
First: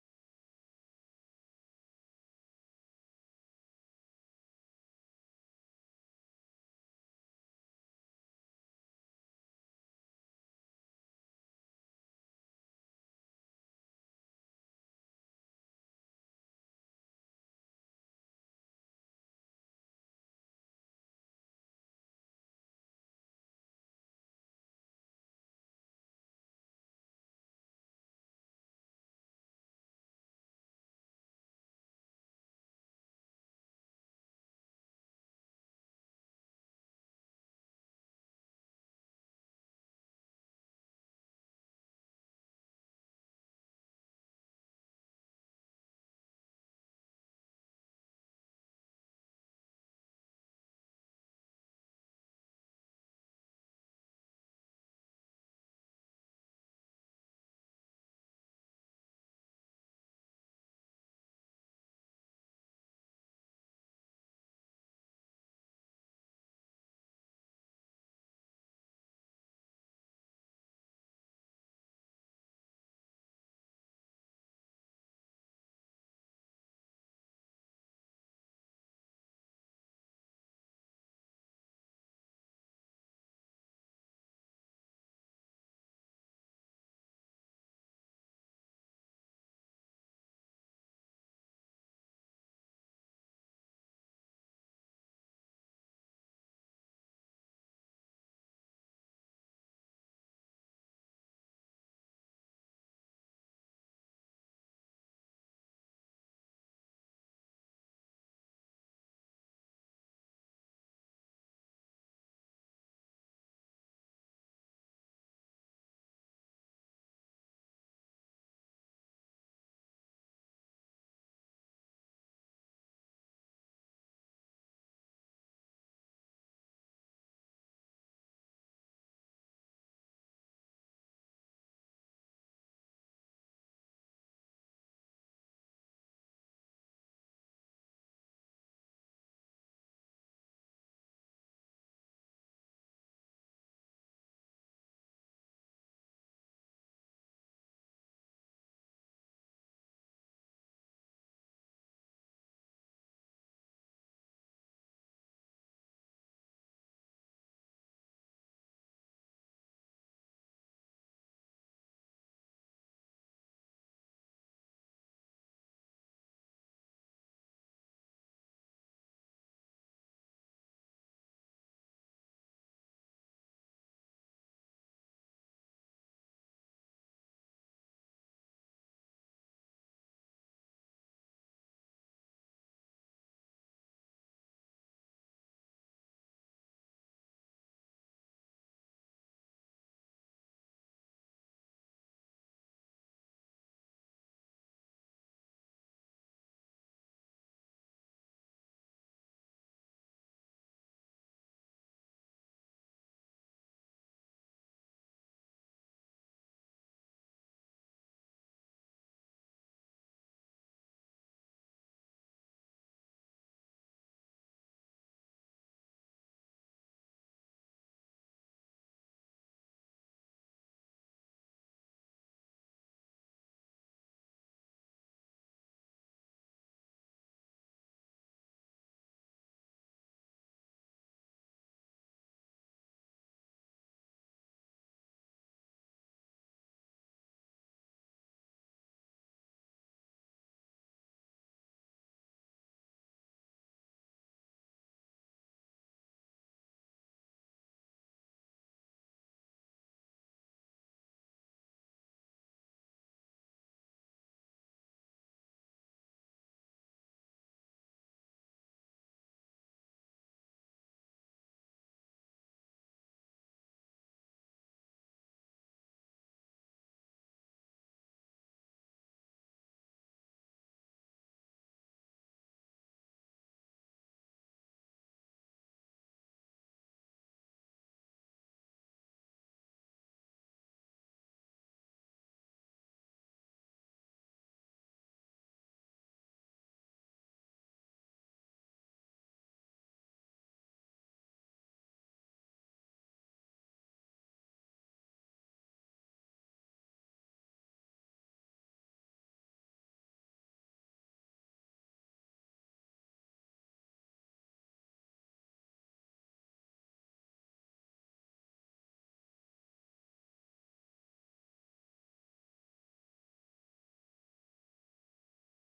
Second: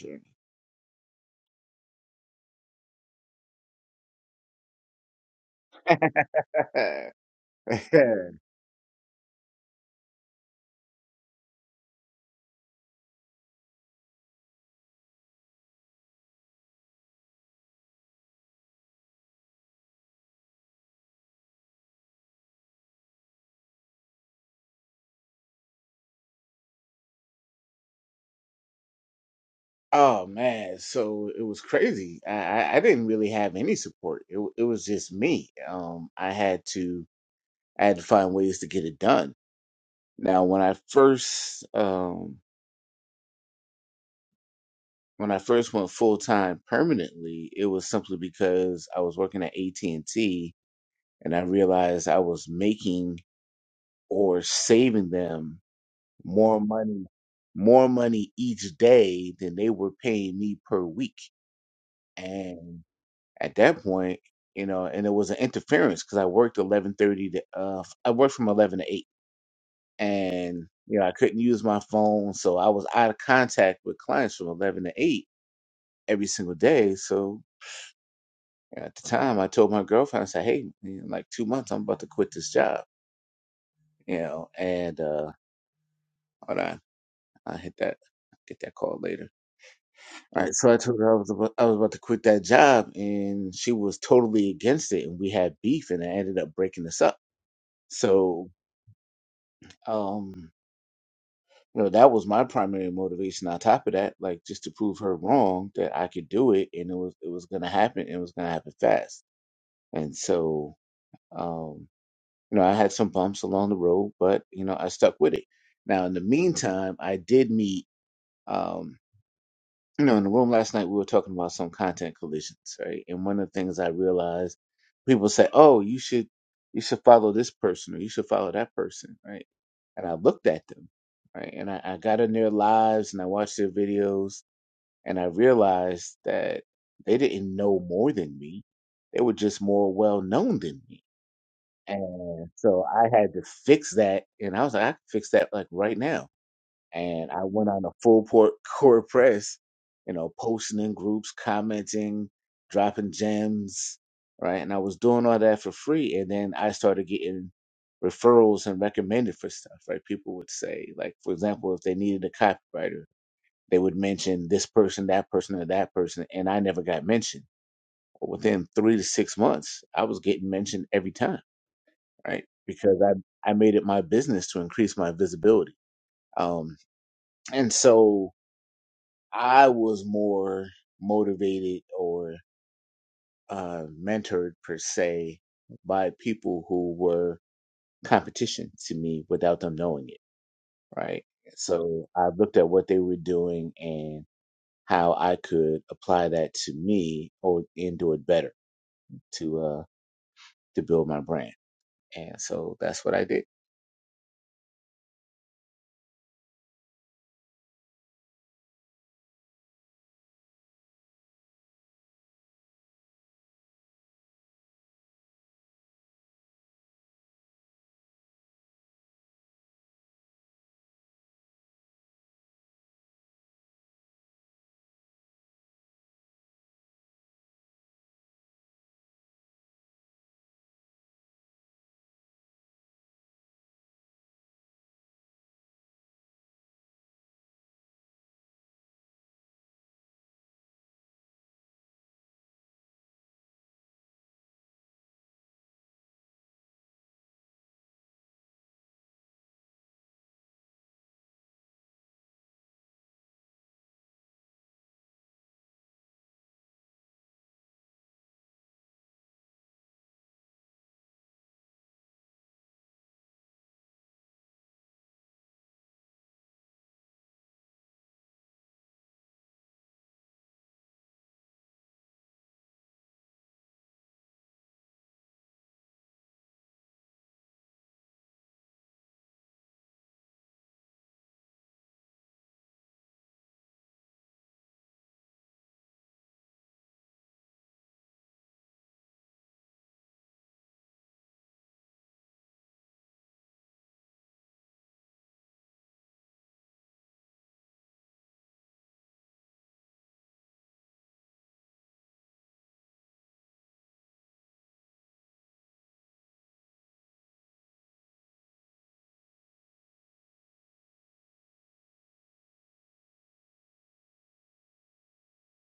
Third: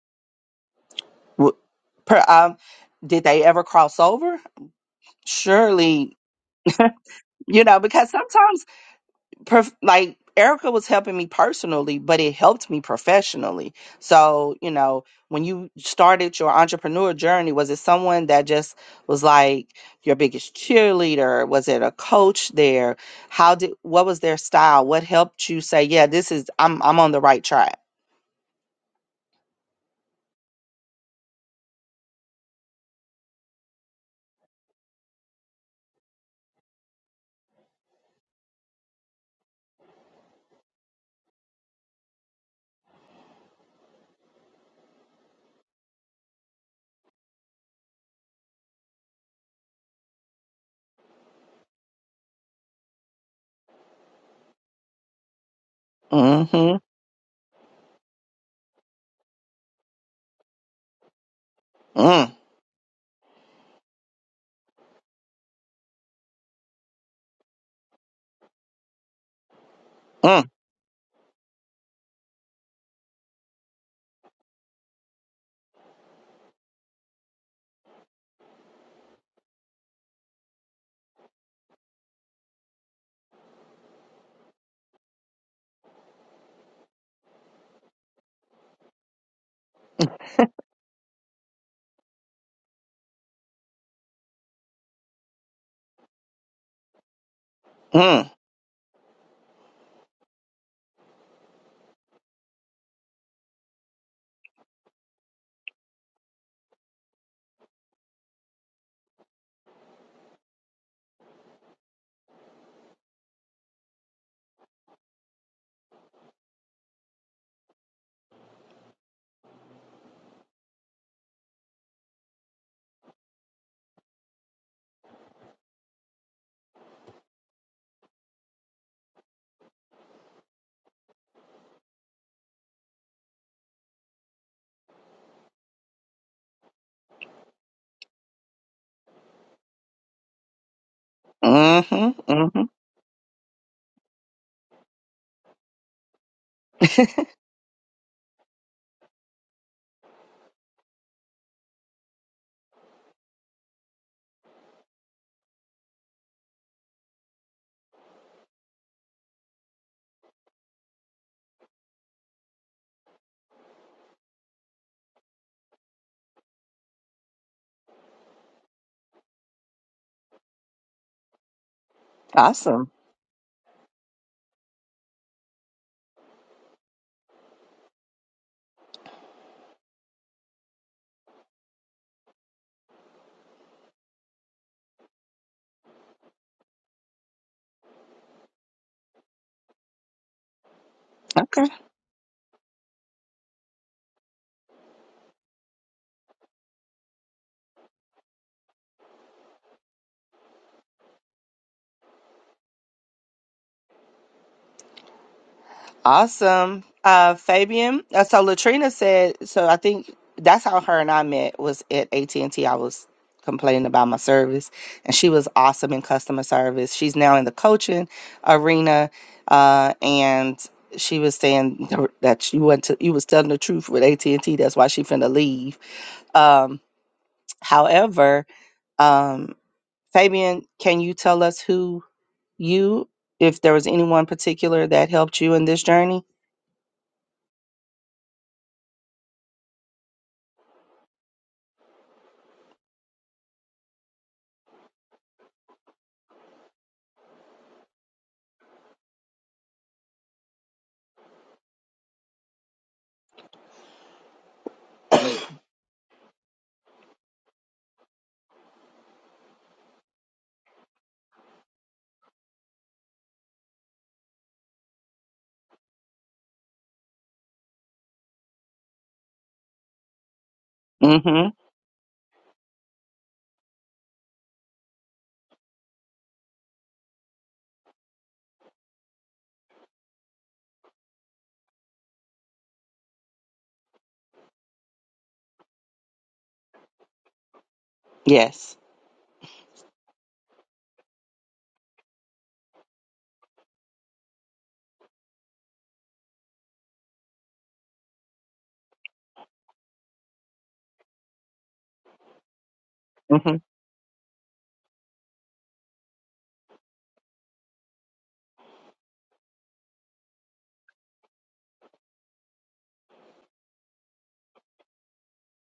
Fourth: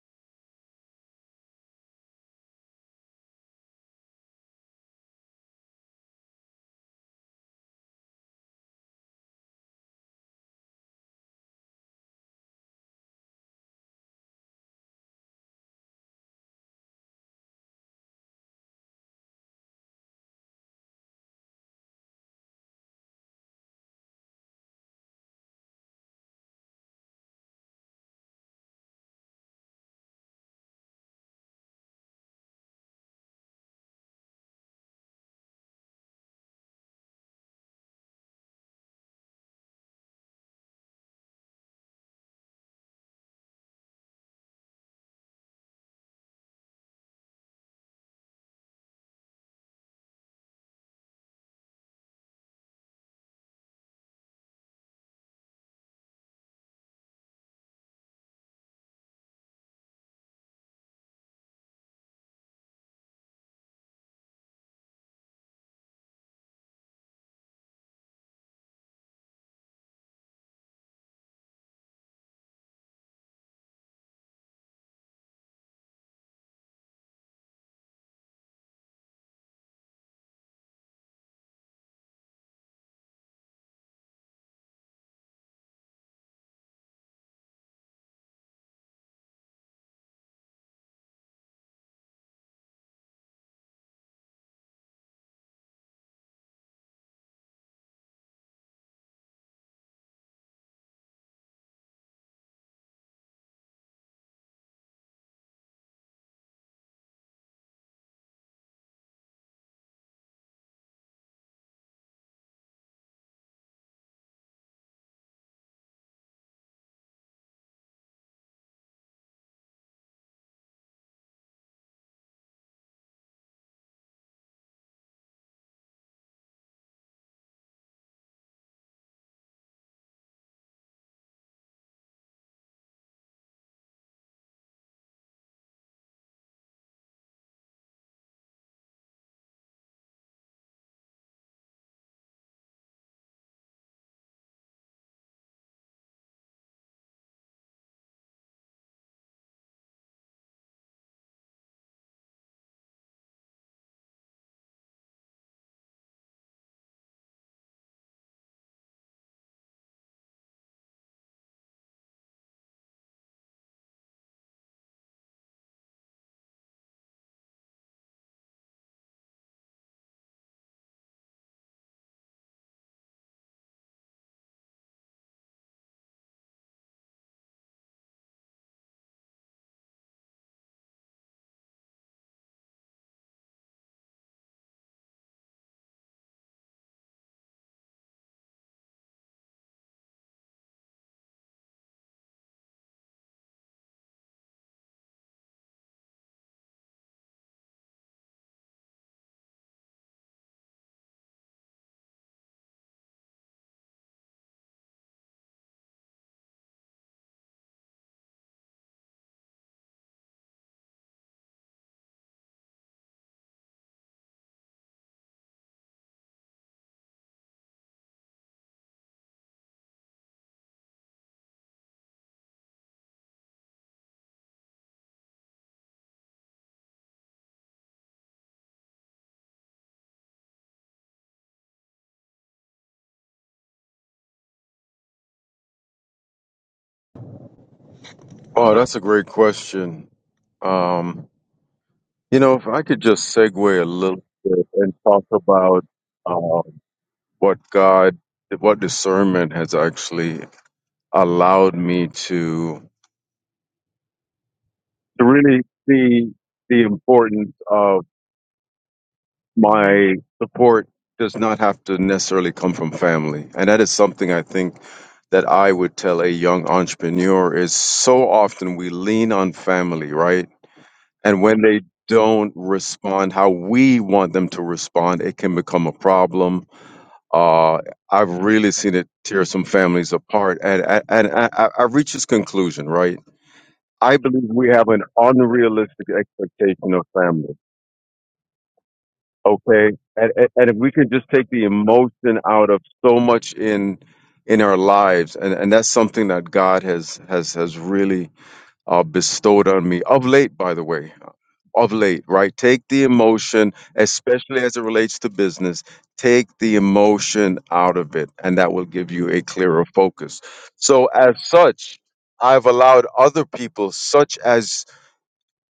W- per, um, did they ever cross over surely journey? you know because sometimes prof- like Erica was helping me personally, but it helped me professionally. So, you know, when you started your entrepreneur journey, was it someone that just was like your biggest cheerleader? Was it a coach there? How did what was their style? What helped you say, yeah, this is I'm I'm on the right track? Oh man, so it was crazy. I, I I didn't really have any support. It w- it was just me. Um, I had to I had to find ways to get it done. Now, when I first um when I first went full time permanently, it was simply because I was working at AT and T, and I realized I was making or saving them more Mm-hmm. money more money each day than they were paying me per week, Mm, and at that point, you know, and it was an interference because I worked eleven thirty to uh I worked from eleven to eight, mm, and you know I couldn't use my phone, so I was out of contact with clients from eleven to eight every single day. So at the time, I told my girlfriend, I said, "Hey, in like two months, I'm about to quit this job," you know, and uh hold on, I hit that get that call later. All right, so I told her I was about, I was about to quit that job, and she was totally against it, and we had beef, and I ended up breaking us up. mm, So um you know that was my primary motivation on top of that like just to prove her wrong that i could do it and it was it was going to happen and it was going to happen fast and so um you know i had some bumps along the road but you know i stuck with it now in the meantime i did meet um you know, in the room last night, we were talking about some content collisions, right? And one of the things I realized, people say, "Oh, you should, you should follow this person, or you should follow that person," right? And I looked at them, right, and I, I got in their lives and I watched their videos, and I realized that they didn't know more than me; they were just more well known than me. mm-hmm. And Mm-hmm. so I had to fix that, and I was like, "I can fix that like right now." and I went on a full port core press, you know, posting in groups, commenting, dropping gems, right? And I was doing all that for free, and then I started getting referrals and recommended for stuff, right? People would say, like, for example, if they needed a copywriter, they would mention this person, that person, or that person, and I never got mentioned. But within three to six months, I was getting mentioned every time, right? Awesome. Because I I made it my business to increase my visibility. Um, and so I was more motivated or uh, mentored per se by people who were competition to me without them knowing it, right? Okay. So I looked at what they were doing and how I could apply that to me or and do it better to uh to build my brand. And so that's what I did. Awesome. Uh, Fabian. Uh, so Latrina said. So I think that's how her and I met was at AT and T. I was complaining about my service, and she was awesome in customer service. She's now in the coaching arena, uh, and she was saying that you went to you was telling the truth with AT and T. That's why she finna leave. Um, however, um, Fabian, can you tell us who you, if there was anyone particular that helped you in this journey? Oh, that's a great question. Um, you know, if I could just segue a little bit and talk about um, what God, what discernment has actually allowed me to to really see the importance of my support does not have to necessarily come from family, and that is something I think that I would tell a young entrepreneur is so often we lean on family, right? And Mm-hmm. when they don't respond how we want them to respond, it can become a problem. Uh, I've really seen it tear some families apart. And, and, and I, I I've reached this conclusion, right? I believe we have an unrealistic expectation of family. Yes. Okay. And, and and if we could just take the emotion out of so much in, in our lives, and, and that's something that God has, has, has really uh, bestowed on me of late, by the way. of late, right? Take the Mm-hmm. emotion, especially as it relates to business, take the emotion out of it, and that will give you a clearer focus. So, as such, I've allowed other people, such as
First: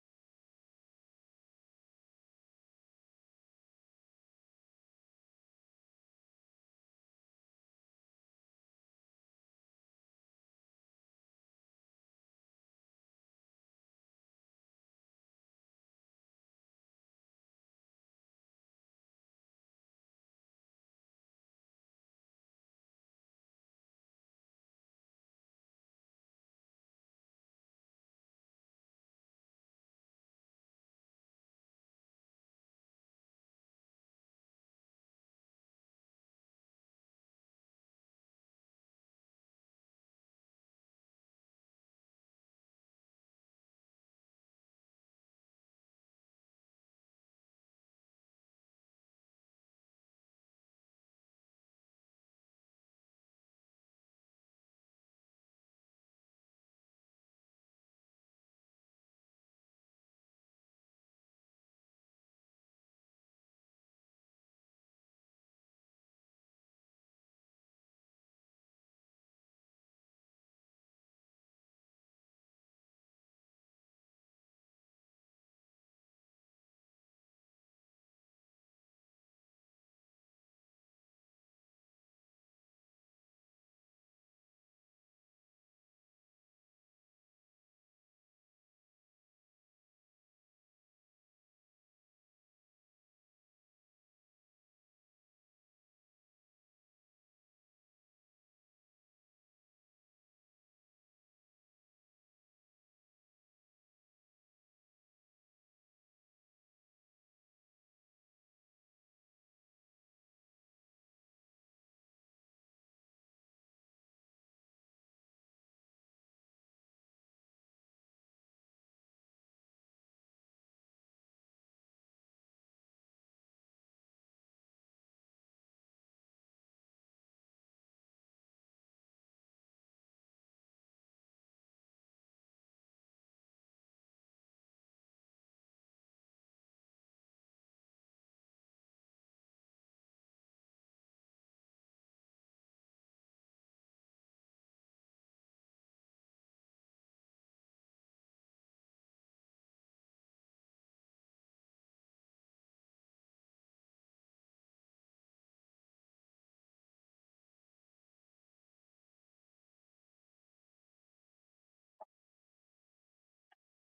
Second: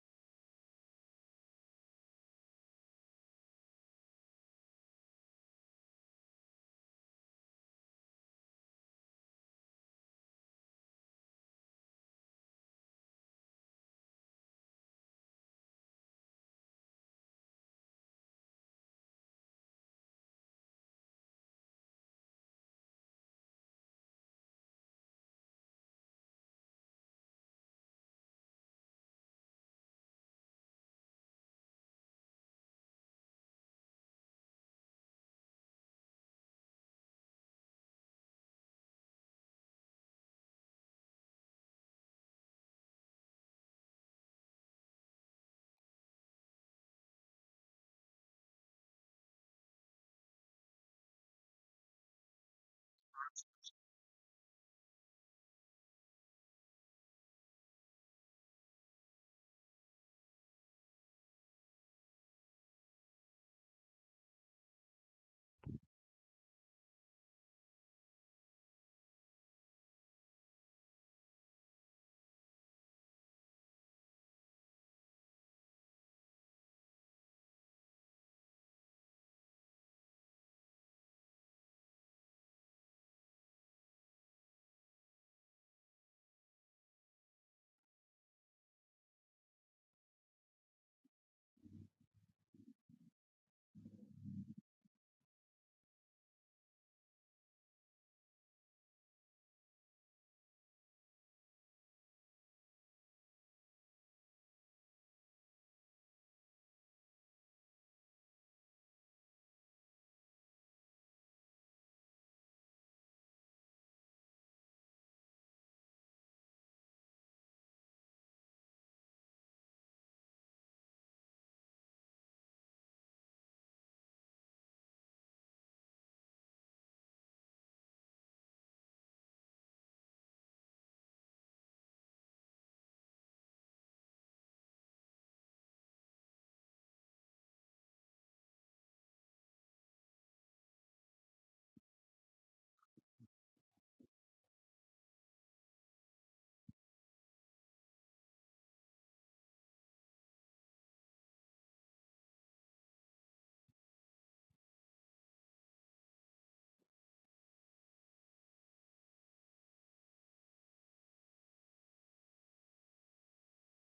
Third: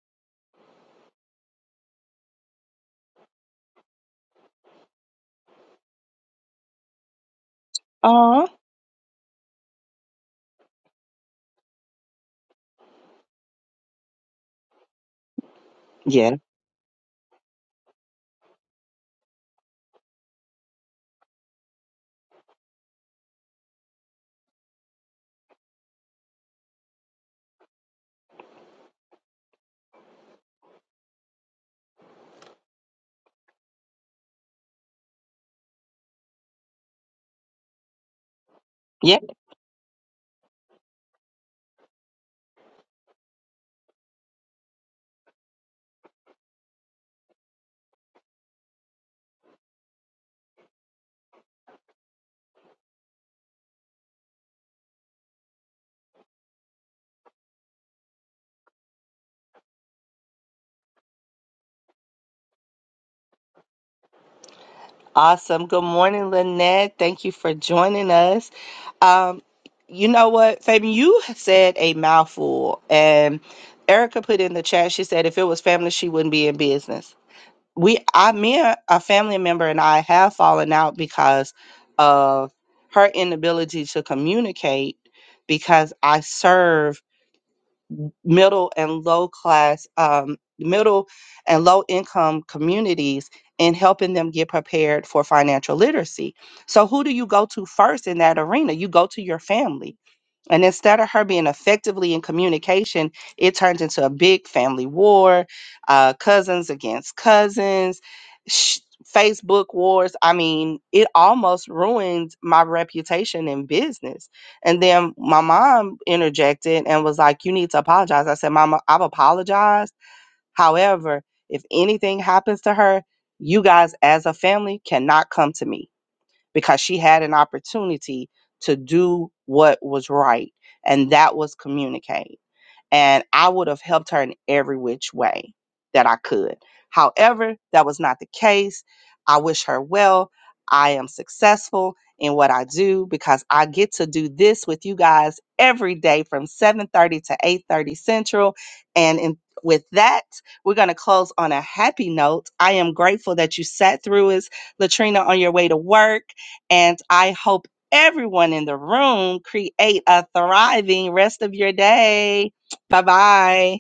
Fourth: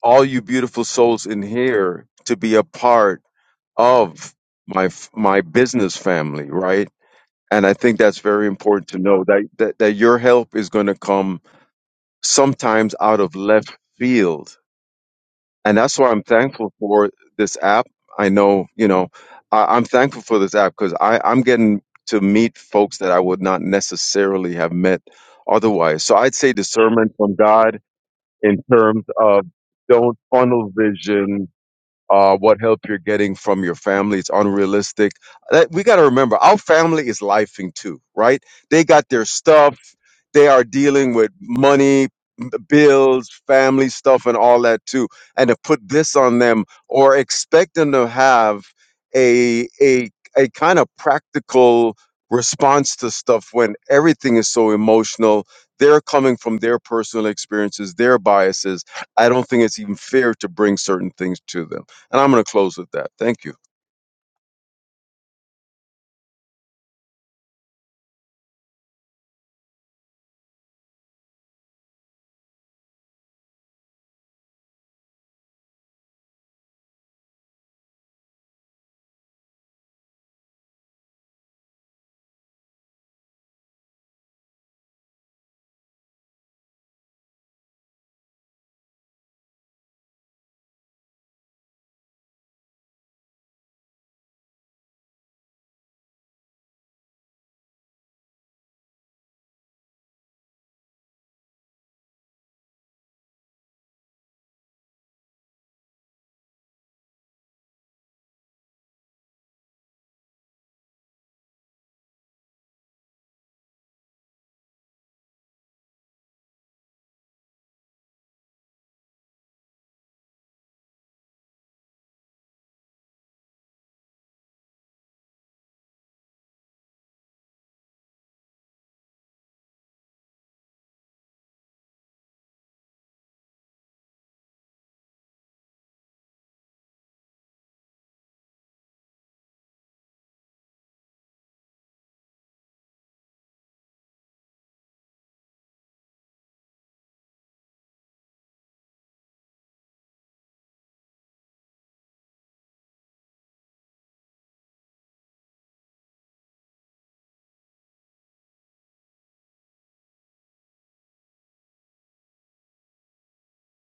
all you beautiful souls in here, to be a part of my f- my business family, right? And I think that's very Aw. important to know that that, that your help is going to come sometimes out of left field and that's why I'm Yeah. thankful for this app. I know, you know, I, I'm thankful for this app because I am getting to meet folks that I would not necessarily have met otherwise. So I'd say discernment from God in terms of don't funnel vision. Uh, what help you're getting from your family? It's unrealistic. That, we got to remember, our family is lifing too, right? They got Yeah. their stuff. They are dealing with money, bills, family stuff, and all that too. And to put this on them or expect them to have a a a kind of practical response to stuff when everything is so emotional. They're coming from their personal experiences, their biases. I don't think it's even fair to bring certain things to them. And I'm going to close with that. Thank you. Awesome. Good morning, Lynette. Thank you for joining us. Um, you know what, Fabian, you said a mouthful and Erica put in the chat, she said if it was family, she wouldn't be in business. We I me and a family member and I have fallen out because of her inability to communicate because I serve middle and low class, um, middle and low income communities and helping them get prepared for financial literacy. So, who do you go to first in that arena? You go to your family and instead of her being effectively in communication, it turned into a big family war, uh, cousins against cousins, sh- Facebook wars. I mean, it almost ruined my reputation in business. And then my mom interjected and was like, You need to apologize. I said, Mama, I've apologized. However, if anything happens to her, you guys as a family cannot come to me because she had an opportunity to do what was right, and that was communicate and I would have helped her in every which way that I could. However, that was not the case. I wish her well. I am successful in what I do because I get to do this with you guys every day from 7:30 to 8:30 Central and in, with that, we're going to close on a happy note. I am grateful that you sat through us, Latrina, on your way to work. And I hope everyone in the room create a thriving rest of your day. Bye-bye.